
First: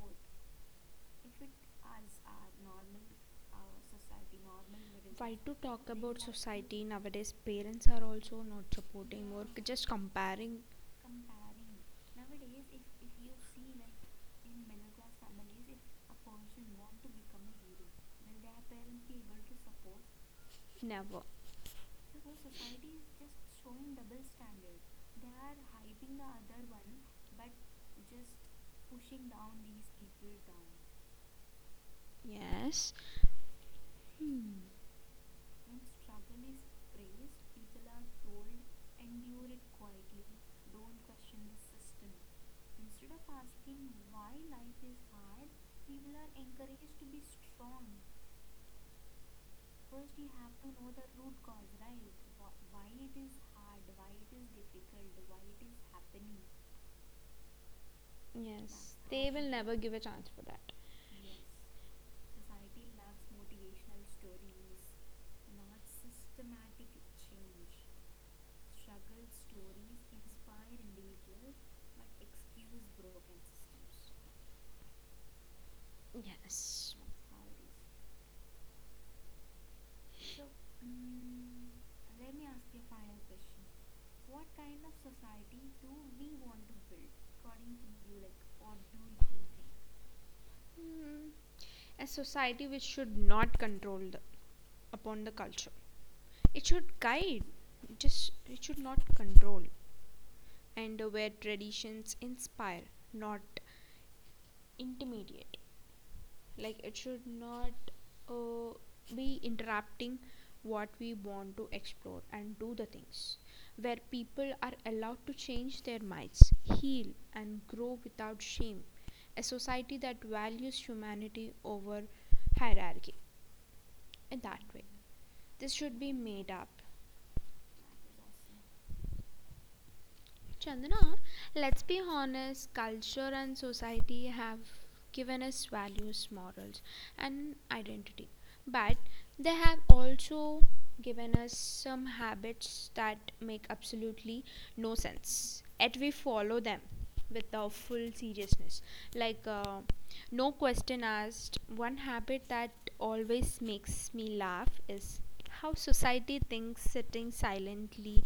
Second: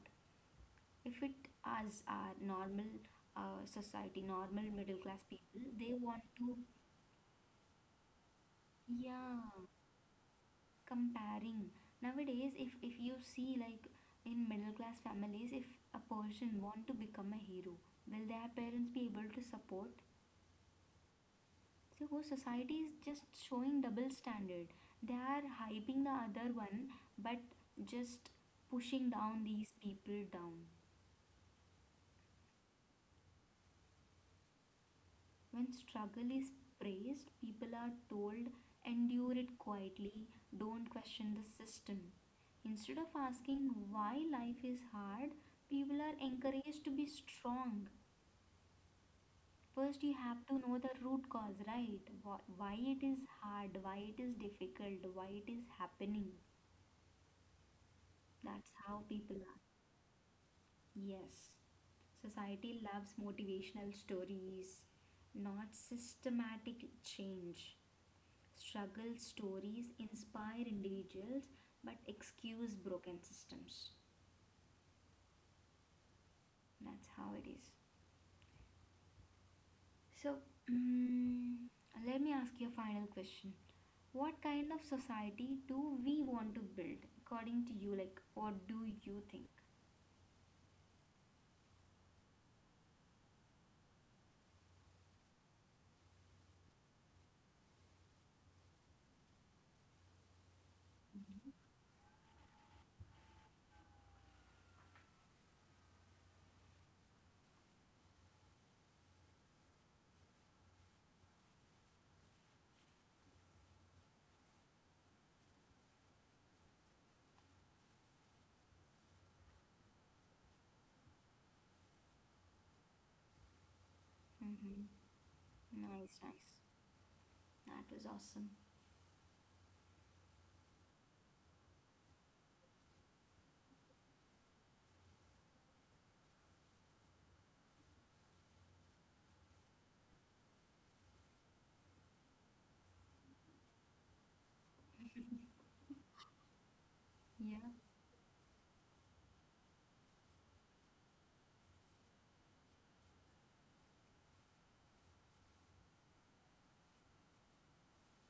If it, as our normal, society, normal middle class people, they want to. Nowadays, parents are also not supported. Yeah, Comparing. comparing. Nowadays, if you see like in middle class families, if a person want to become a hero, will their parents be able to support? Never. So whole society is just showing double standard. They are hyping the other one, but just pushing down these people down. Yes. When struggle is praised, people are told, endure it quietly, don't question the system. Instead of asking why life is hard, people are encouraged to be strong. First, you have to know the root cause, right? Why it is hard, why it is difficult, why it is happening. That's Yes. how people are. Give a chance for that. Yes. Society loves motivational stories, not systematic change. Struggle stories inspire individuals but excuse broken systems. Yes. That's how it is. So, mm, let me ask you a final question. What kind of society do we want to build according to you? Like, what do you think? Mm. A society which should not control the, upon the culture. It should guide. Just it should not control. And where traditions inspire, not intimidate. Like it should not uh, be interrupting what we want to explore and do the things, where people are allowed to change their minds, heal, and grow without shame. A society that values humanity over hierarchy, Mm-hmm. this should Nice, be nice. made up. That was awesome. Chandana, let's be honest, culture and society have given us values, morals, and identity. But they have also given us some habits that make absolutely no sense. Yet we follow them with Yeah. our full seriousness. Like, no question asked, one habit that always makes me laugh is how society thinks sitting silently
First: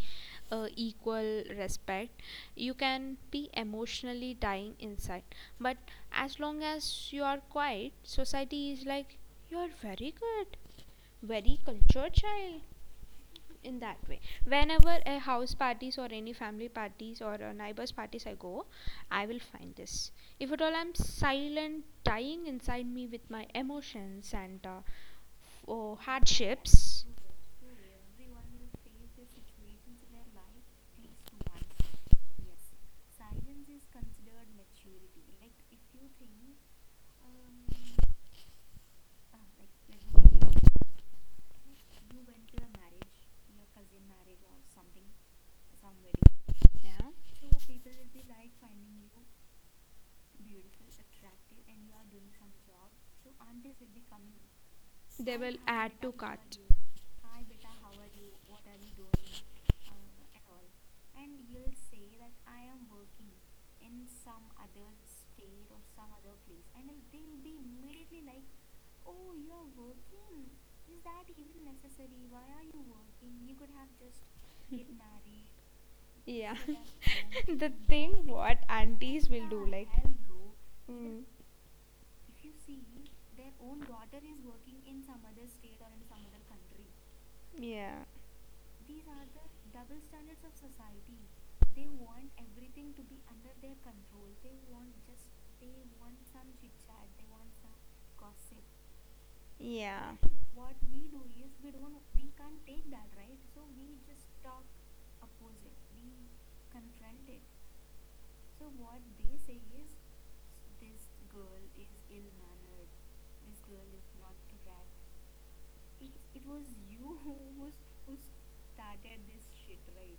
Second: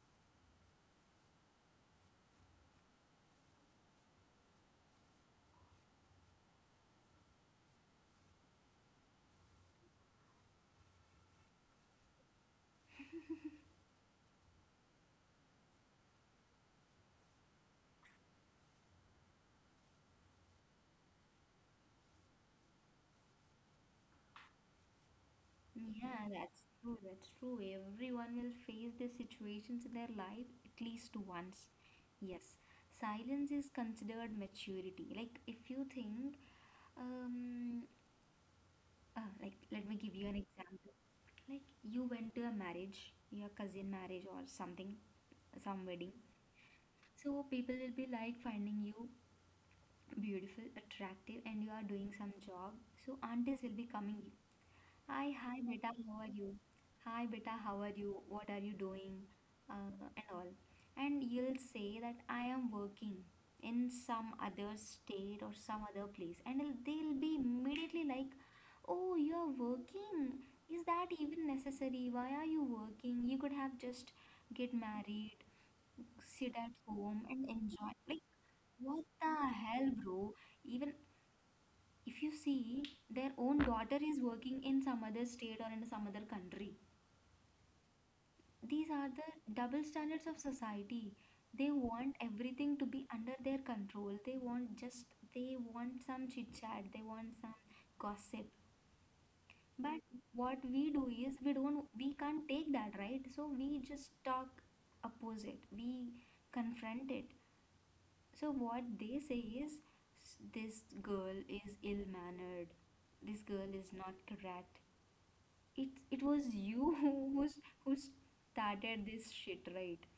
equal respect. You can be emotionally dying inside, but as long as you are quiet, society is like you are very good, very cultured child. In that way, whenever a house parties or any family parties or a neighbors parties I go, I will find this. If at all I'm silent, dying inside me with my emotions and oh. Yeah, that's true. That's true. Everyone will face these situations in their life at least once. Yes, silence is considered maturity. Like, if you think, um, like, let me give you an example. Like, you went to a marriage, your cousin marriage or something, some wedding. Yeah, So, people will be like finding you beautiful, attractive, and you are doing some job. So, aunties will be coming, Hi, hi, beta, how are you? Hi, beta, how are you? What are you doing? And all. And you'll say that I am working in some other state or some other place. And they'll be immediately like, Oh, you are working. Is that even necessary? Why are you working? You could have just get married, sit at home and the, enjoy. Like, what the hell, bro? Even if you see their own daughter is working in some other state or in some other country, yeah, these are the double standards of society. They want everything to be under their control, they want some chit chat, they want some gossip. But yeah. what we do is, we can't take that, right? So we just talk opposite, we confront it. So what they say is, this girl is ill mannered, this girl is not correct. It was you who started this shit, right?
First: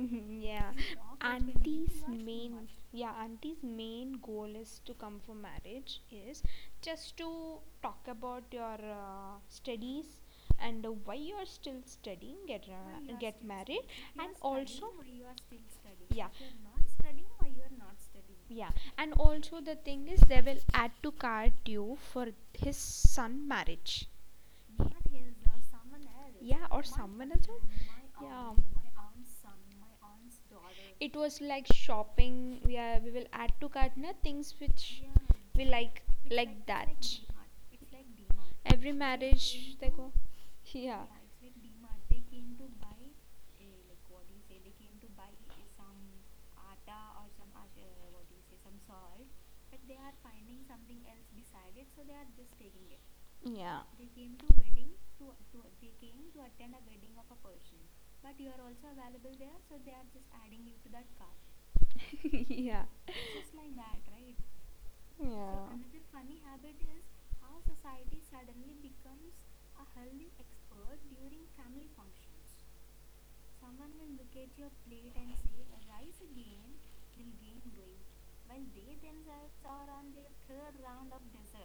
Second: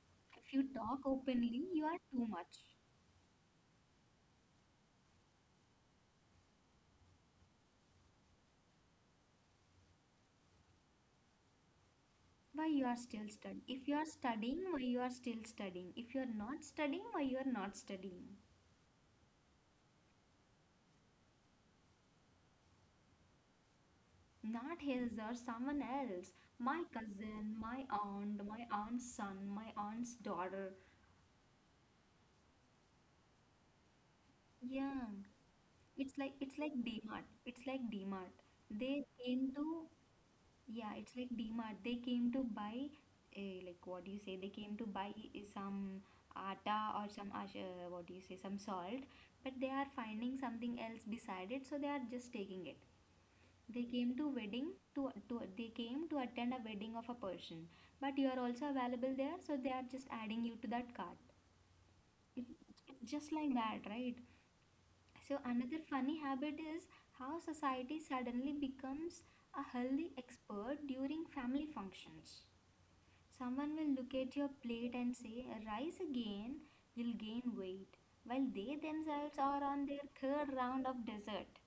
Mhm, If you yeah. talk openly, you Auntie's are too main, much. yeah, auntie's main goal is to come for marriage is just to talk about your studies and why you are still studying, Why you are still get studying? If married. you are And studying, why also, you are still studying? If you yeah, are not studying, why you are not studying? yeah, and also the thing is they will add to cart you for his son marriage. Not his or someone else, my cousin, my aunt, my aunt's son, my aunt's daughter. It was like shopping, yeah, we will add to cart na things which Yeah, we like. it's like DMart. They into. Yeah, it's like DMart. They came to buy, like what do you say? They came to buy some atta or some what do you say? Some salt, but they are finding something else beside it, so they are just taking it. Yeah. They came to attend a wedding of a person, but you are also available there, so they are just adding you to that cart. It, yeah. it's just like that, right? So Yeah. another funny habit is how society suddenly becomes a healthy expert during family functions. Someone will look at your plate and say, Rise again, you'll gain weight, while they themselves are on their third round of dessert.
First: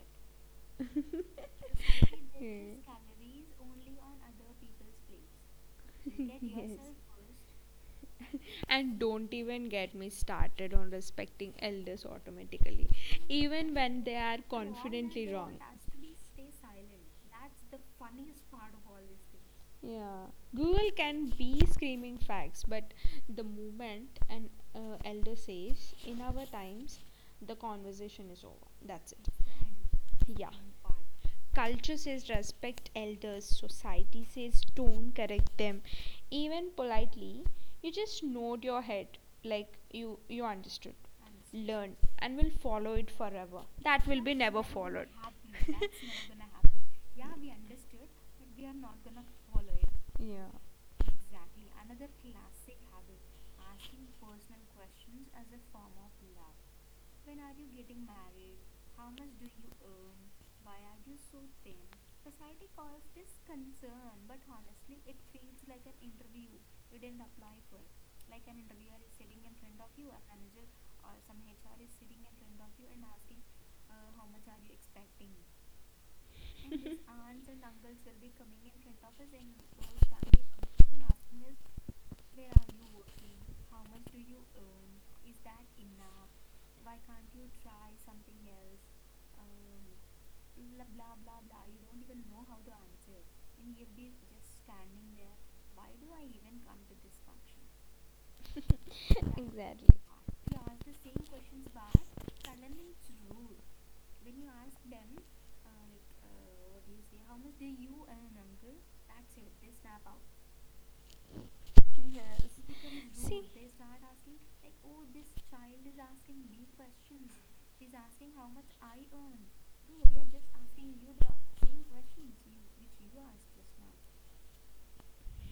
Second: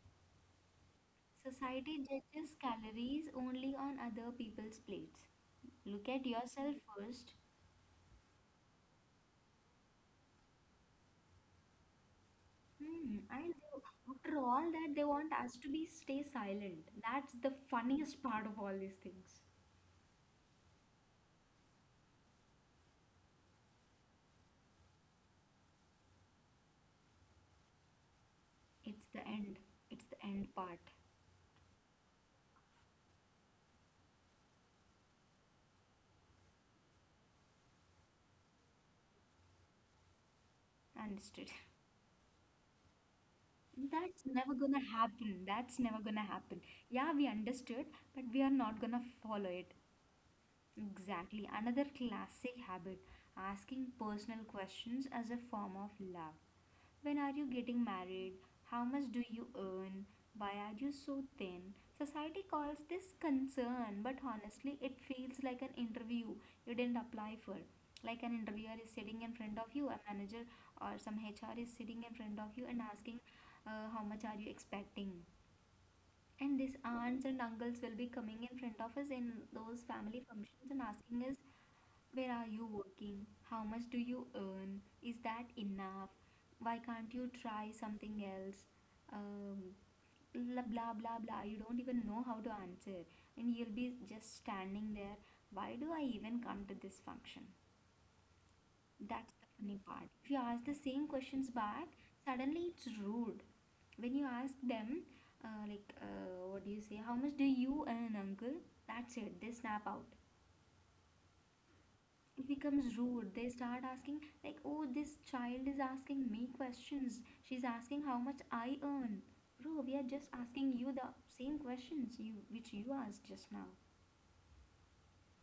Society judges calories only on other people's plates. Look at yourself first. And don't even get me started on respecting elders automatically. Hmm. Even when they are. After all that, they want us to be stay silent. That's the funniest part of all these things. Yeah. Google can be screaming facts, but the moment an elder says, in our times, the conversation is over. It's That's the it. end. It's the end part. Culture says respect elders, society says don't correct them. Even politely, you just nod your head like you understood. Understood. Learned and will follow it forever. That's never gonna happen. That's never gonna happen. Yeah, we understood, but we are not gonna follow it. Yeah. Exactly. Another classic habit, asking personal questions as a form of love. When are you getting married? How much do you earn? Why are you so thin? Society calls this concern, but honestly, it feels like an interview you didn't apply for. Like an interviewer is sitting in front of you, a manager or some HR is sitting in front of you and asking, how much are you expecting? And these aunts and uncles will be coming in front of us in those family functions and asking us, where are you working? How much do you earn? Is that enough? Why can't you try something else? Um, blah blah blah blah. You don't even know how to answer, and you'll be just standing there. Why do I even come to this function? That's the funny part. If you ask the same questions back, suddenly it's rude. When you ask them, like, what do you say? How much do you earn, uncle? That's it. They snap out. It becomes rude. They start asking, like, oh, this child is asking me questions. She's asking how much I earn. Bro, we are just asking you the same questions you which you asked just now.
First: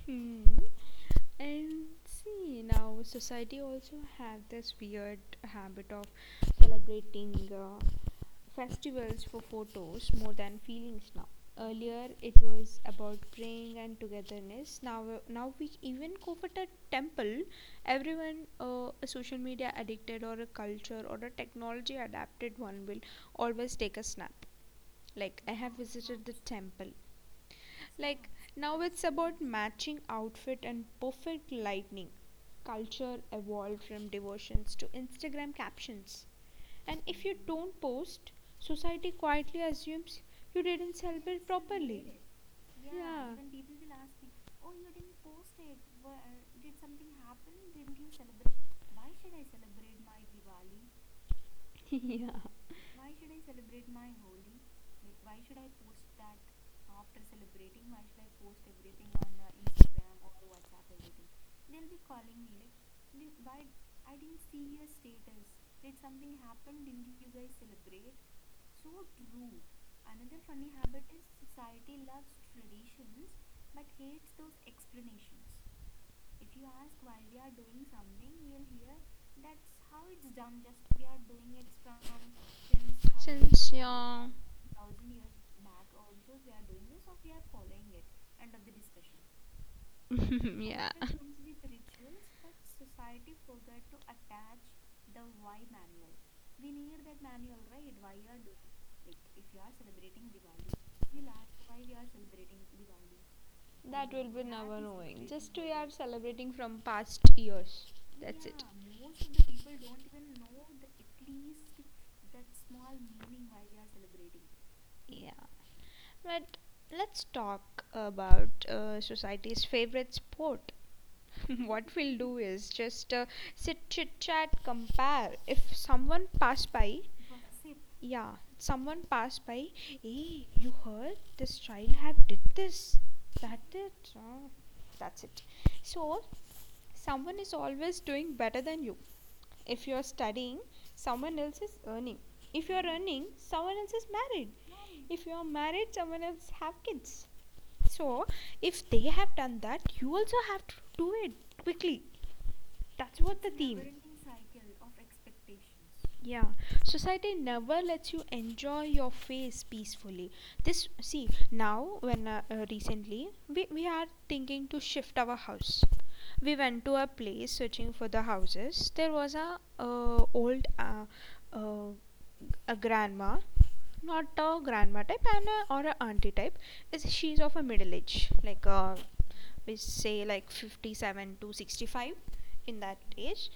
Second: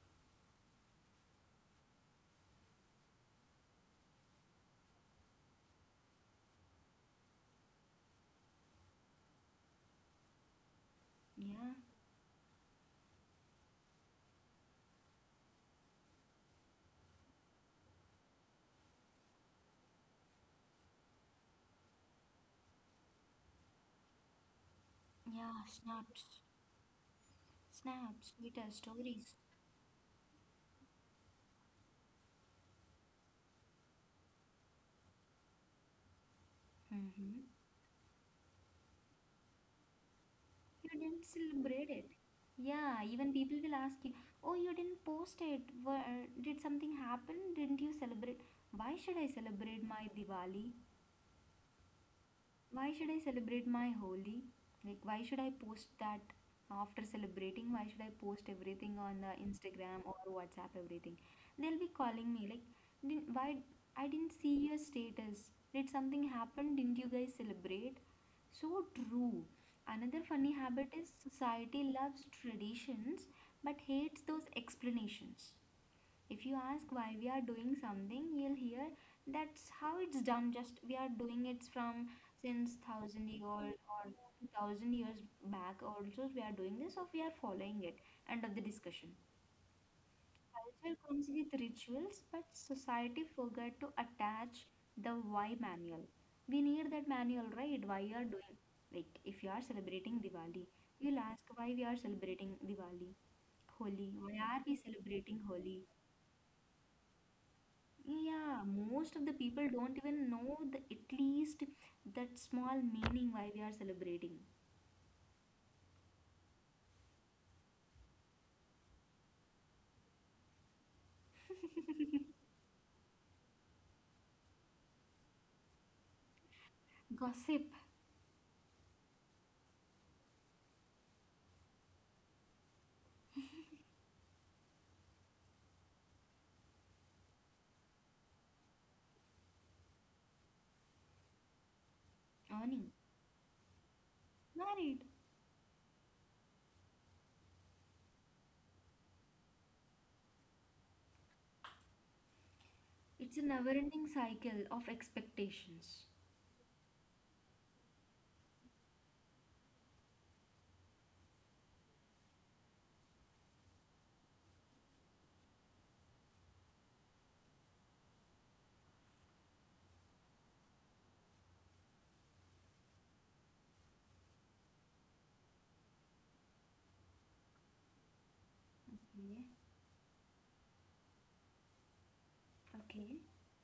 Hmm. And see, now society also have this weird habit of celebrating festivals for photos more than feelings now. Yeah, Earlier, it was about praying and togetherness. Now, now we even go for the temple. Everyone, a social media addicted or a culture or a technology adapted one, will always take a snap like yeah, snaps, temple. snaps, Twitter Now, with stories. matching outfit and perfect lighting. Culture evolved from devotions to Instagram captions. Mm-hmm. Don't post, society quietly assumes you You didn't didn't celebrate. celebrate it. Yeah, even people will ask you, oh, you didn't post it. Where, did something happen? Didn't you celebrate? Why should I celebrate my Diwali? yeah. Why should I celebrate my Holi? Like, why should I post that after celebrating? Why should I post everything on the Instagram or WhatsApp? Everything? They'll be calling me like, didn't, why I didn't see your status? Did something happen? Didn't you guys celebrate? So true. Another funny habit is, society loves traditions but hates those explanations. If you ask why we are doing something, you'll hear, that's how it's done. Just we are doing it from since 1,000 years or 2,000 years back. Also, we are doing this, or we are following it. End of the discussion. Culture yeah. comes with rituals, but society forgot to attach the why manual. We need that manual, right? Why you are doing, like if you are celebrating Diwali, you'll ask why we are celebrating Diwali. Holi, why are we celebrating Holi? Are celebrating from past years. Yeah, most of the people don't even know the, at least that small meaning why we are celebrating. Yeah. But let's talk about society's favorite sport. What we'll do is just sit, chit chat, compare. If someone passed by. Gossip, Yeah, someone passed by. Hey, you heard? This child have did this. That it. Ah, that's it. So, someone is always doing better than you. If you are studying, someone else is earning. If earning, earning, someone else is married. married. If you are married, someone else have kids. So, if they have done that, you also have to do it quickly. That's. It's a never-ending cycle of expectations. Yeah, society never lets you enjoy your face peacefully. This see now when recently we are thinking to shift our house. We went to a place searching for the houses. There was a old uh, a grandma, not a grandma type and a, or a auntie type. Is she's of a middle age, like Okay, we say like 57 to 65 in that okay. age.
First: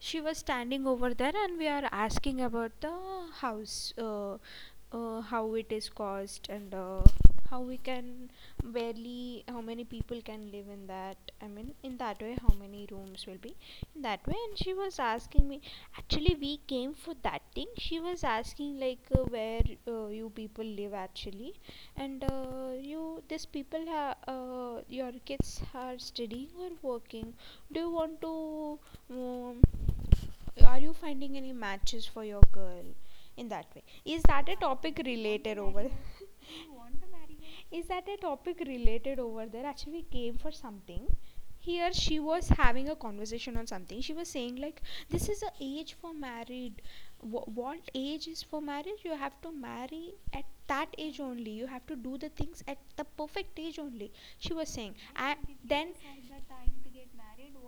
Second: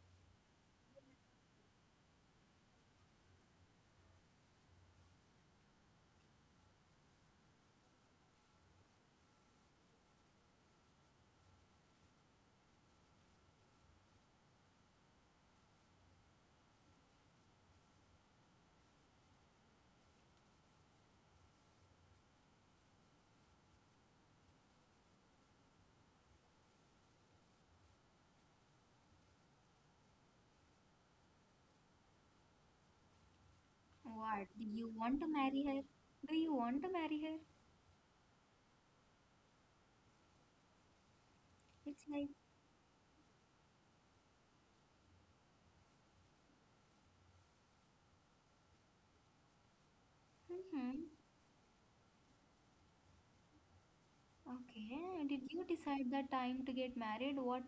She was standing over there and we are asking about the house, how it is cost, and how we can barely how many people can live in that, I mean in that way how many rooms will be in that way. And she was asking me, actually we came for that thing, she was asking like where you people live actually, and you these people your kids are studying or working, do you want to um, are you finding any matches for your girl, in that way? Is What? that, Do you want to marry her? Do you want to marry her? is that a topic related over there? Actually, we came for something. Here It's she like, was having a conversation on something. She was saying like, "This is the age for married. What age is for marriage? You have to marry at hmm. that age only. You have to do the things at the perfect age only." She was saying, Okay, did you decide the time to get married? What?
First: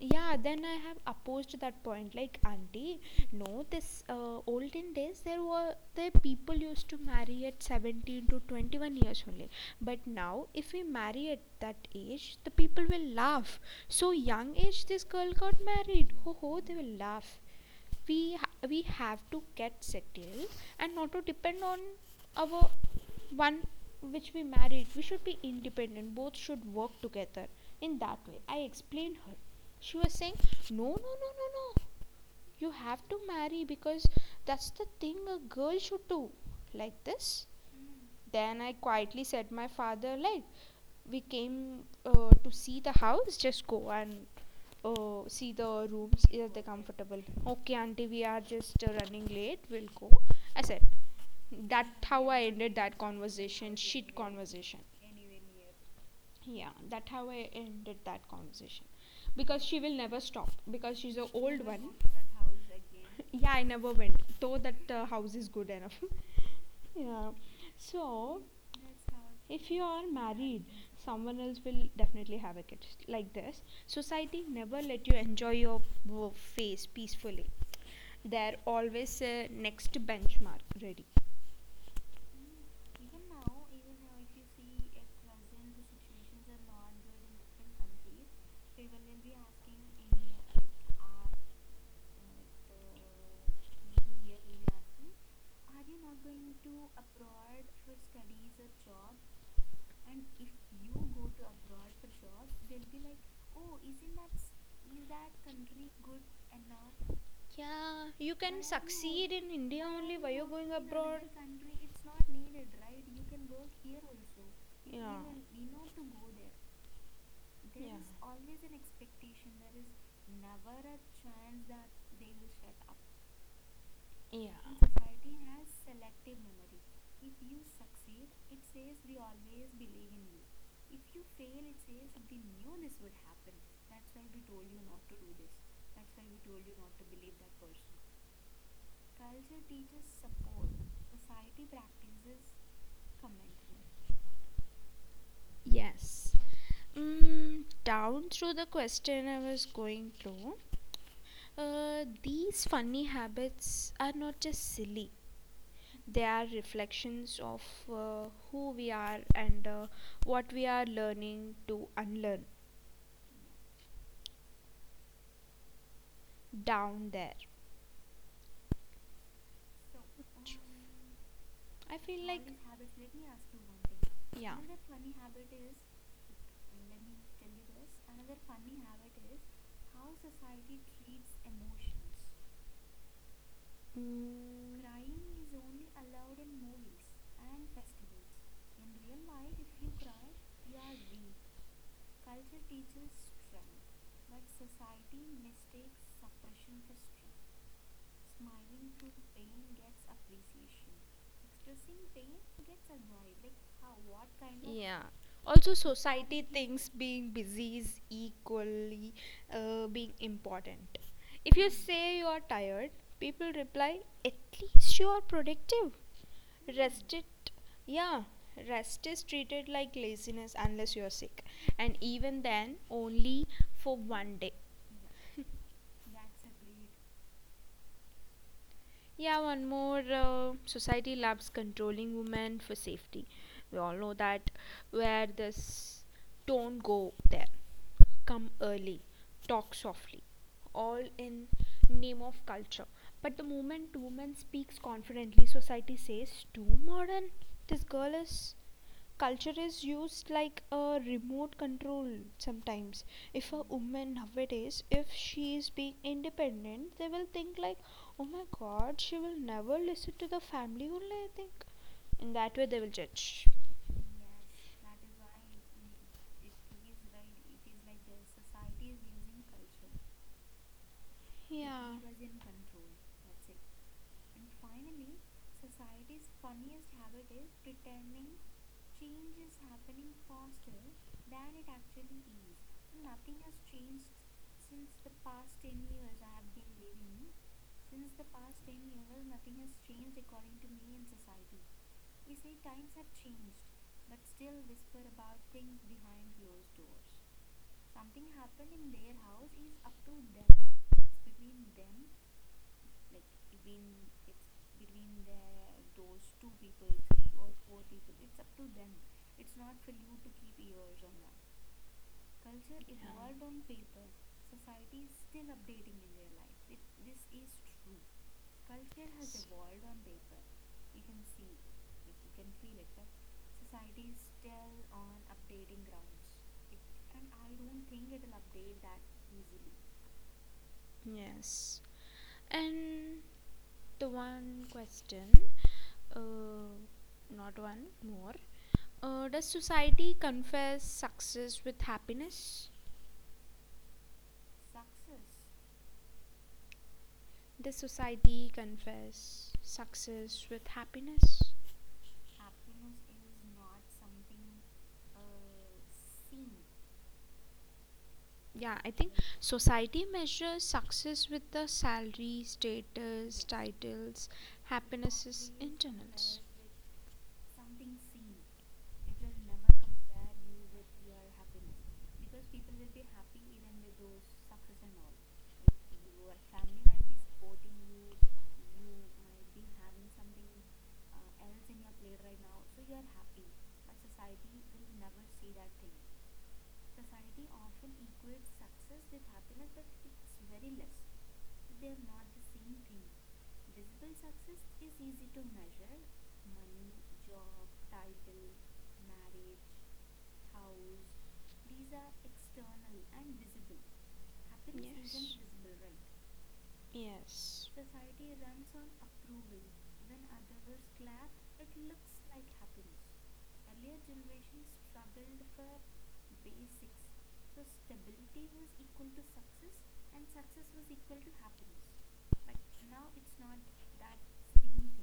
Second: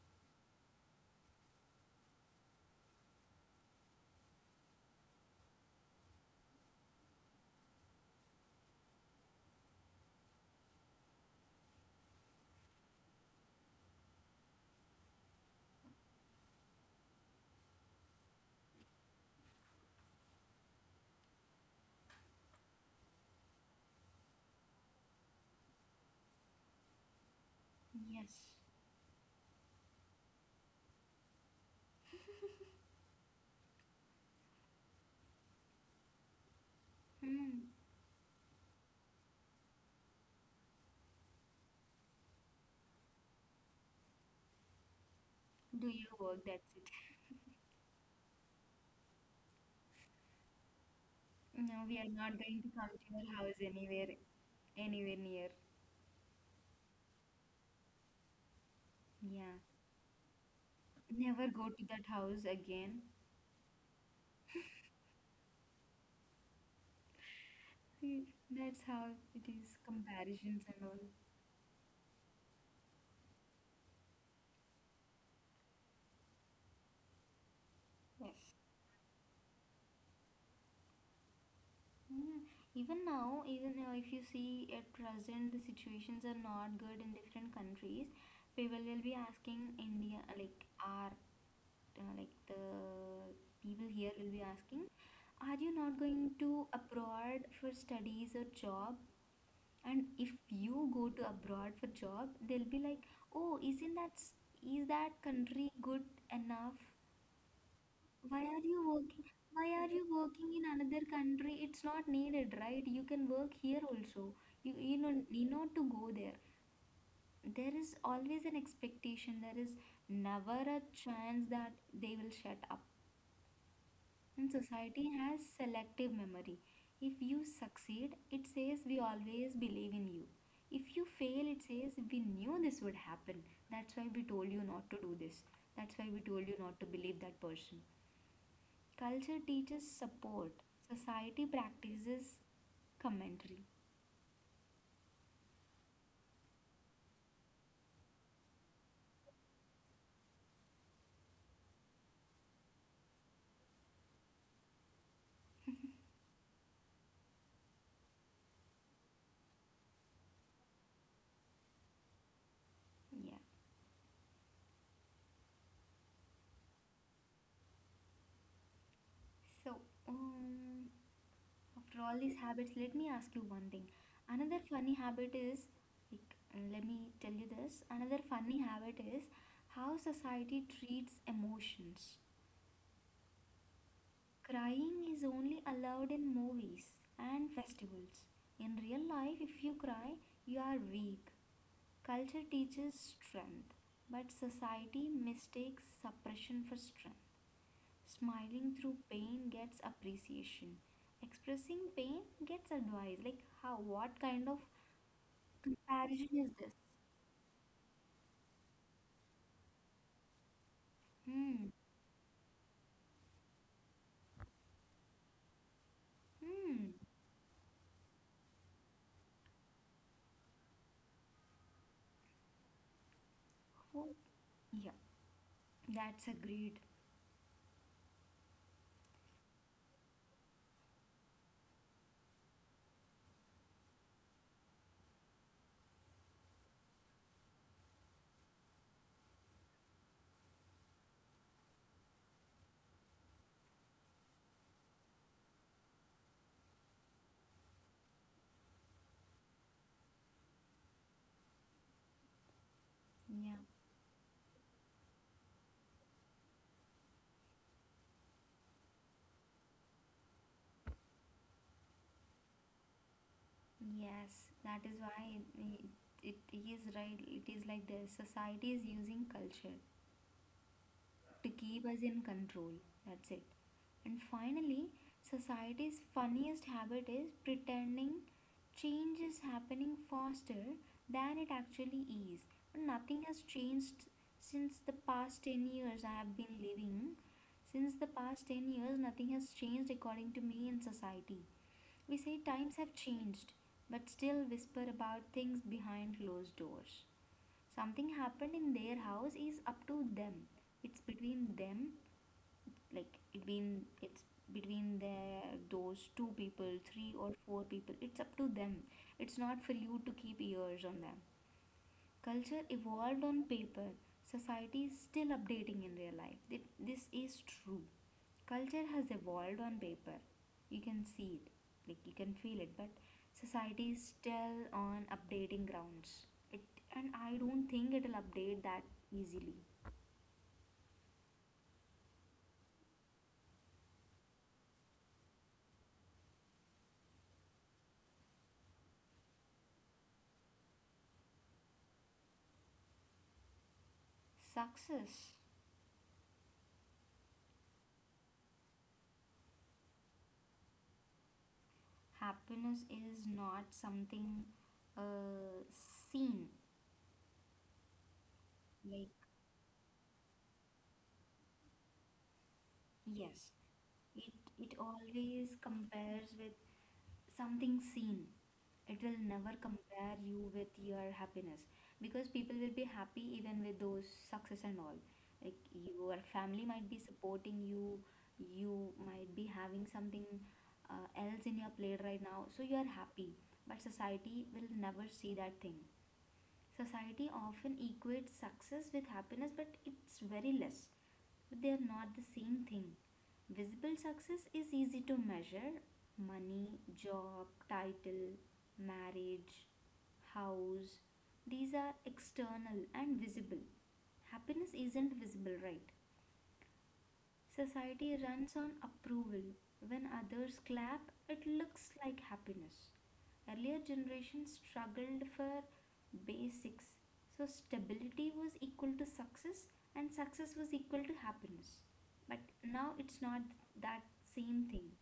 yeah, then I have opposed that point like, auntie, no, this olden days there were the people used to marry at 17 to 21 years only, but now if we marry at that age the people will laugh. So young age this girl got married, ho ho, they will laugh. we we have to get settled and not to depend on our one which we married, we should be independent, both should work together. In that way Yes. I explained her. She was saying no, no, no, no, no, you have to marry because that's the thing a girl should do, like this. Hmm. Then I quietly said my father like, we came to see the house, just go and oh see the Do your rooms work, are they that's it. comfortable, okay auntie we are just running late, we'll go. I said, No, that we are how not I going to ended come that to your house conversation, anywhere, shit conversation. anywhere near. Yeah, that how I ended that conversation, Yeah, because she will never stop because she's a never go to that house again. yeah, I never went, though that house is good enough. yeah. See, So that's how it if is. you are married, Comparisons and all. someone else will definitely have a kid, like this. Society never let you enjoy your face peacefully. Yes. They're always next benchmark ready. Yeah. Even now, if you see at present, the situations are not good in different countries. People will be asking India, like like the people here will be asking, are you not going to abroad for studies or job? And if you go to abroad for job, they'll be like, oh, isn't that is that country good enough? Yeah, you Why are can. you working? Why In- are you working in another country? It's not needed, right? You can work here also. You know need not to go there. There is always an expectation, there is never a chance that they will shut up. And yeah. society has selective memory. If you succeed, it says we always believe in you. If you fail, it says we knew this would happen. That's why we told you not to do this. That's why we told you not to believe that person. Culture teaches support, society practices commentary. Yes. Mm, down through the question I was going through, these funny habits are not just silly. They are reflections of who we are and what we are learning to unlearn Yeah. down there. So, um, I After all think, these habits, let me ask you one thing. yeah. Another funny habit is, like, let me tell you this. Another funny habit is how society treats emotions. Mm, Crying is only allowed in movies and festivals. In real life, if you cry, you are weak. Culture teaches strength, but society mistakes suppression for strength. Smiling through pain gets appreciation. Expressing pain gets advice. Like how, what kind of yeah. Also, society, comparison is this? things being busy is equally being important. If Hmm. you say you are tired, people reply, at least you are productive. Hmm. Chit. Yeah, rest is treated like laziness unless you are sick, and even then, only for Oh, one day. yeah. That's agreed. Yeah, one more, society loves controlling women for safety. We all know that, where this don't go there, come early, talk softly, all in name of culture. But the moment woman speaks confidently, society says too modern. This girl is, culture is used like a remote control sometimes. If women nowadays if she is being independent, they will think like, oh my god, she will never listen to the family only I think. In that way they will judge. Yeah. Yes. That is why it is right. It is like the society is using culture to keep us in control. That's it. And finally, society's funniest habit is pretending change is happening faster than it actually is. Nothing has changed since the past 10 years I have been living. Since the past 10 years, nothing has changed according to me in society. We say times have changed, but still whisper about things behind closed doors. Something happened in their house is up to them, it's between them. Like between it's between their, those two people, three or four people, it's up to them. It's not for you to keep ears on them. Culture evolved on paper, society is still updating in real life. This is true. Culture has evolved on paper. You can see it, like you can feel it, but society is still on updating grounds. It, and I don't think it'll update that easily. Yes, and the one question, uh not one more, does society confess success with happiness, Success, does society confess success with happiness? happiness is not something uh, seen. Yeah. Like, Society measures success with the salary, yes, status, titles. it always compares with something seen. It will never compare you with your happiness, because people will be happy even with those success and all. Like your family might be supporting you, you might be having something else in your plate right now, so you are happy. But society will never see that thing. Society often equates success with happiness, but it's very less. But they are not the same thing. Visible success is easy to measure: money, job, title, marriage, house. These are external and visible. Happiness isn't visible, right? Yes. Society runs on approval. When others clap, it looks like happiness. Earlier generations struggled for basics. So stability was equal to success and success was equal to happiness. But now it's not that same thing.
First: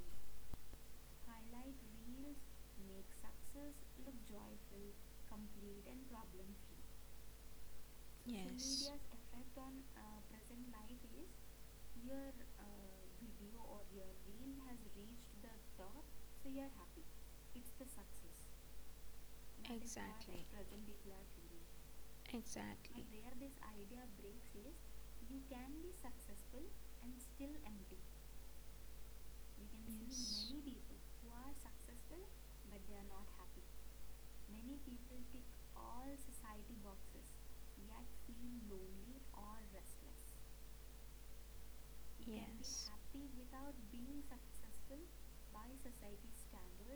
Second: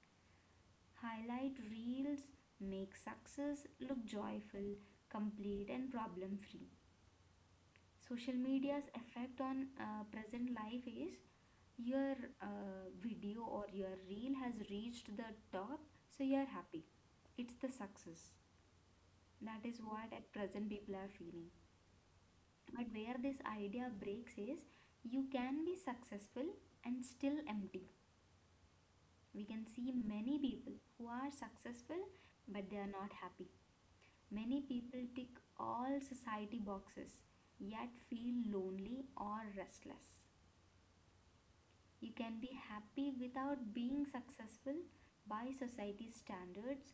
Highlight reels make success look joyful, complete and problem free. Social Yeah. media's effect on present life is, your video or your reel has reached the top, so you are happy, it's the success. That is what at present people are feeling. But Exactly. where this idea breaks is, you can be successful and still empty. We can see many people who are successful but they are not happy. Many people tick all society boxes yet feel lonely or restless. You can be happy without being successful. By society's standards,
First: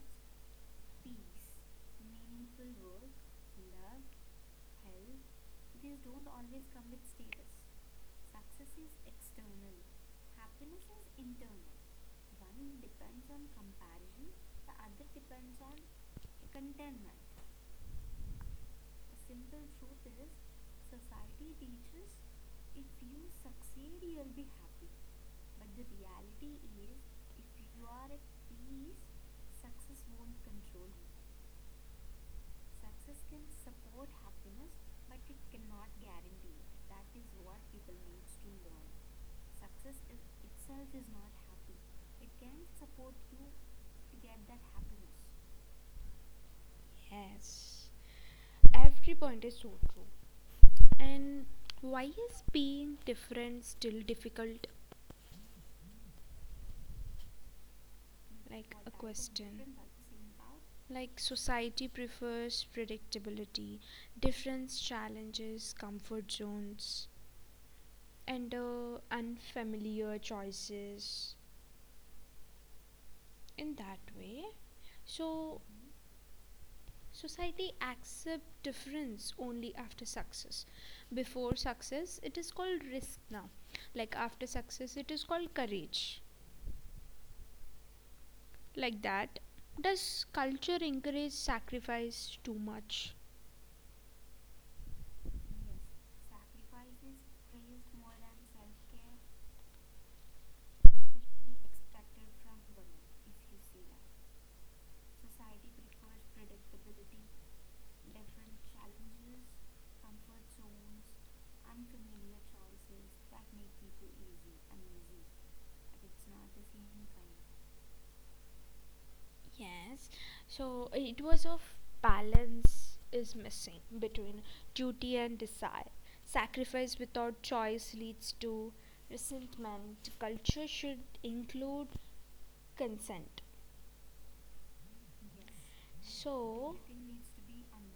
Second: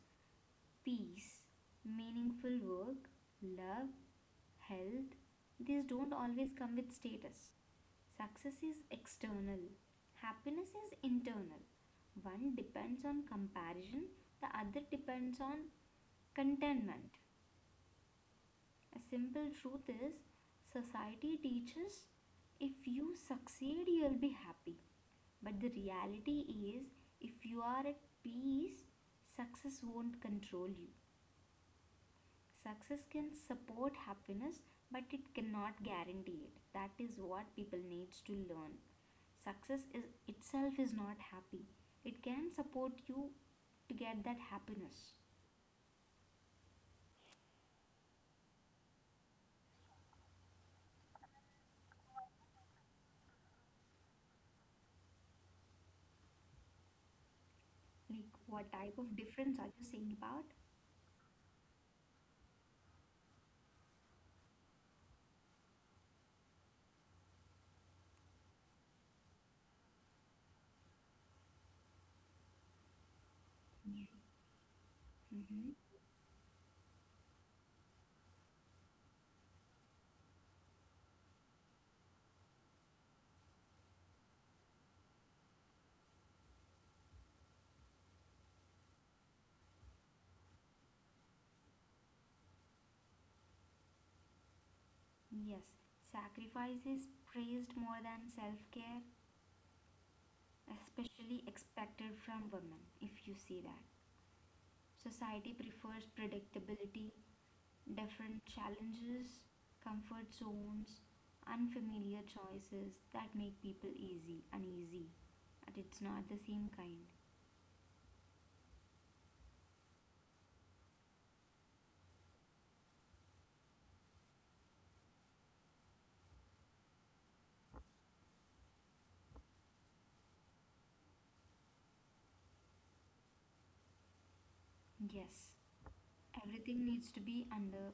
peace, meaningful work, love, health, these don't always come with status. Success is external, happiness is internal. One depends on comparison, the other depends on contentment. A simple truth is, society teaches, if you succeed, you'll be happy. But the reality is, if you are at peace, success won't control you. Success can support happiness, but it cannot guarantee it. That is what people needs to learn. Success is itself is not happy. It can support you to get that happiness. Yes. Every point is so true. And why is being different still difficult? Like, Like what a type of difference are question. you saying about? Like society prefers predictability, difference challenges, comfort zones, and unfamiliar choices. In that Yeah. way. So Mm-hmm. society accepts difference only after success. Before success, it is called risk now. Like after success, it is called courage. Like that. Does culture encourage sacrifice too much? Yes, sacrifice is praised more than self care, especially expected from women, if you see that. Society prefers predictability, different challenges, comfort zones, unfamiliar choices that make people easy, uneasy. And it's not the same kind. Yes. So it was of balance. Is missing between duty and desire. Sacrifice without choice leads to resentment. Culture should include consent. Yes, So everything needs to be under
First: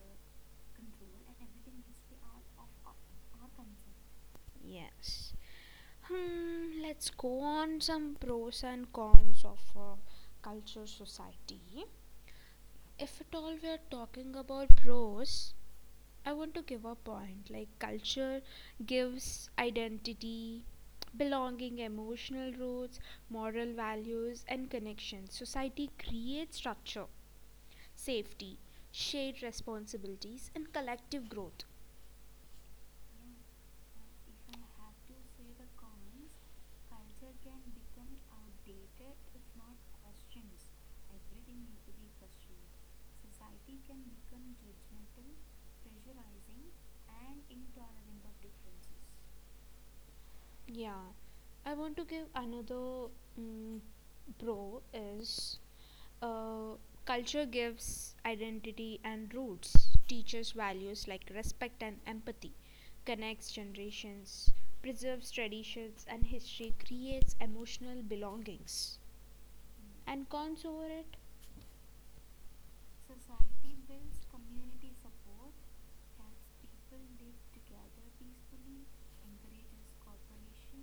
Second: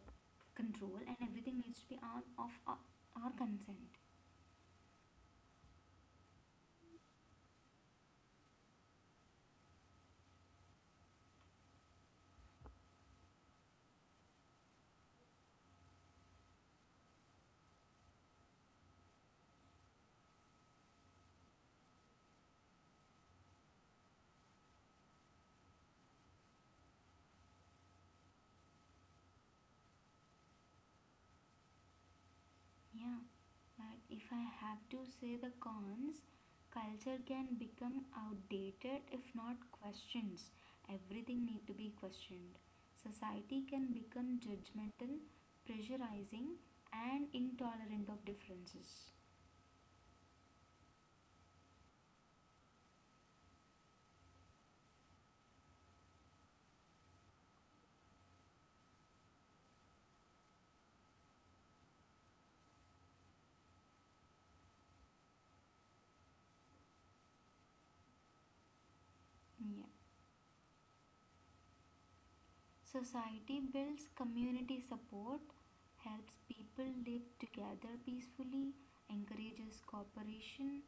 control and everything needs to be on of our consent. yes. Hmm, let's go on some pros and cons of culture society. If at all we are talking about pros, I want to give a point like culture gives identity, belonging, emotional roots, moral values, and connections. Society creates structure, safety, shared responsibilities, and collective growth. Yeah. But if I have to say the cons, culture can become outdated if not questions. Everything need to be questioned. Society can become judgmental, pressurizing and intolerant of differences. Yeah, I want to give another, mm, pro is uh, culture gives identity and roots, teaches values like respect and empathy, connects generations, preserves traditions and history, creates emotional belongings. Yeah. And cons over it? Society builds community support, helps people live together peacefully, encourages cooperation,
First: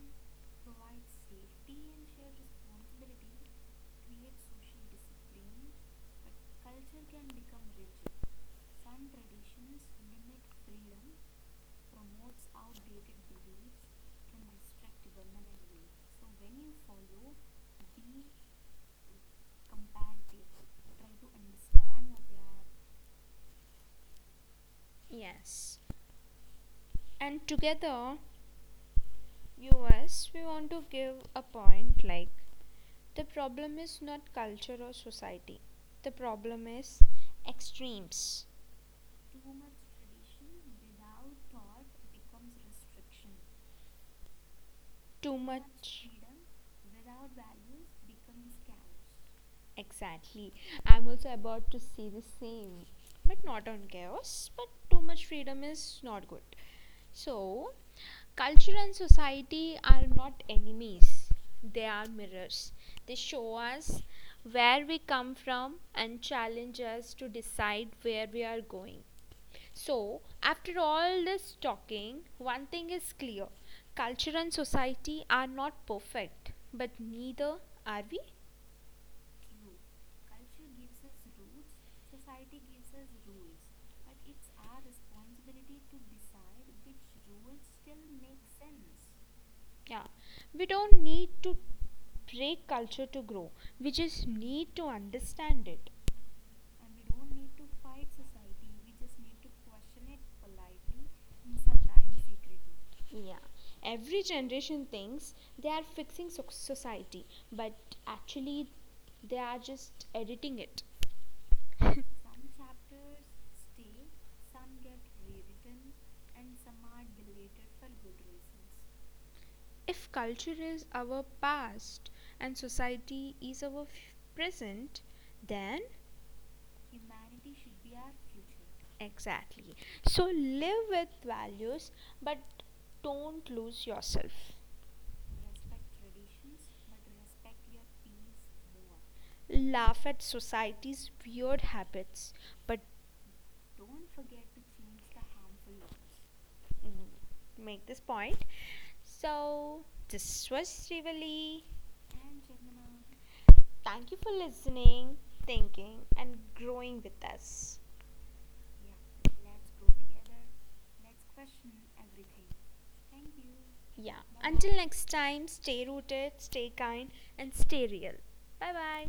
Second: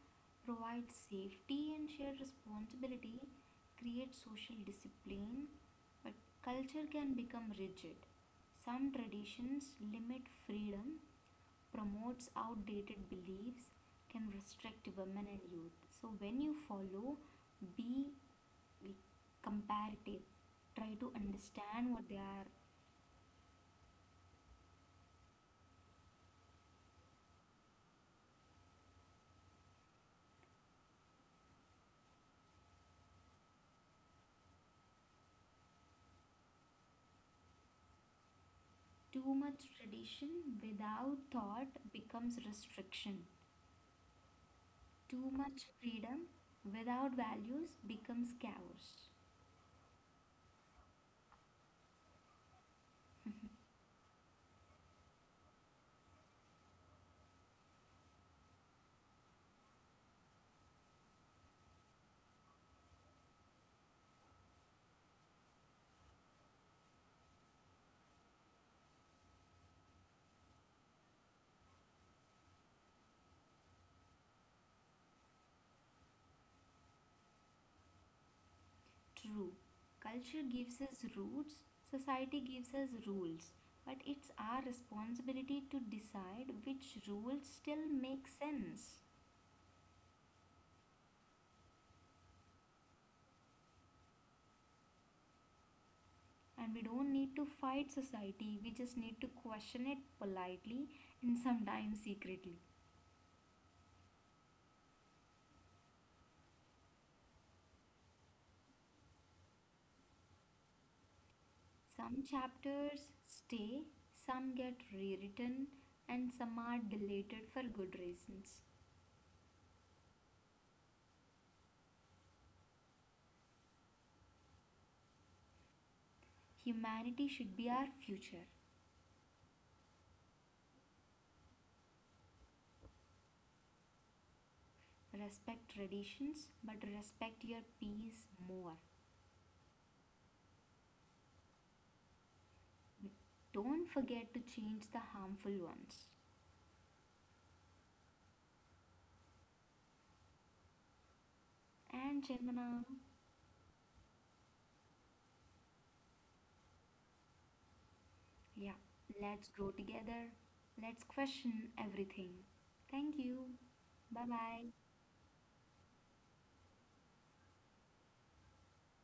provides safety and shared responsibility, creates social discipline. But culture can become rigid. Some traditions limit freedom, promotes outdated beliefs, can restrict women and youth. So when you follow, be we comparative, try to understand what they are. Yes. And together, us, we want to give a point like, the problem is not culture or society. The problem is extremes. Too much tradition without thought becomes restriction, too Too much. much freedom without values becomes chaos. Exactly. I'm also about to say the same, but not on chaos. But too much freedom is not good. So, culture and society are not enemies, they are mirrors. They show us where we come from and challenge us to decide where we are going. So, after all this talking, one thing is clear, culture and society are not perfect, but neither are we. True. Culture gives us roots, society gives us rules, but it's our responsibility to decide which rules still make sense. Yeah, we don't need to break culture to grow, we just need to understand it. And we don't need to fight society, we just need to question it politely and sometimes secretly. Yeah, every generation thinks they are fixing society, but actually, they are just editing it. Some chapters stay, some get rewritten, and some are deleted for good reasons. If culture is our past and society is our present, then Humanity should be our future. exactly. So live with values, but don't lose yourself. Respect traditions, but respect your peace more. Laugh at society's weird habits, but Don't forget to change the harmful ones. mm, make this point. So, this was Rivali. And Chandana, Thank you for listening, thinking, and growing with us. yeah, let's grow together. Let's question everything. Thank you. Yeah. Bye bye. Next time, stay rooted, stay kind, and stay real. Bye bye.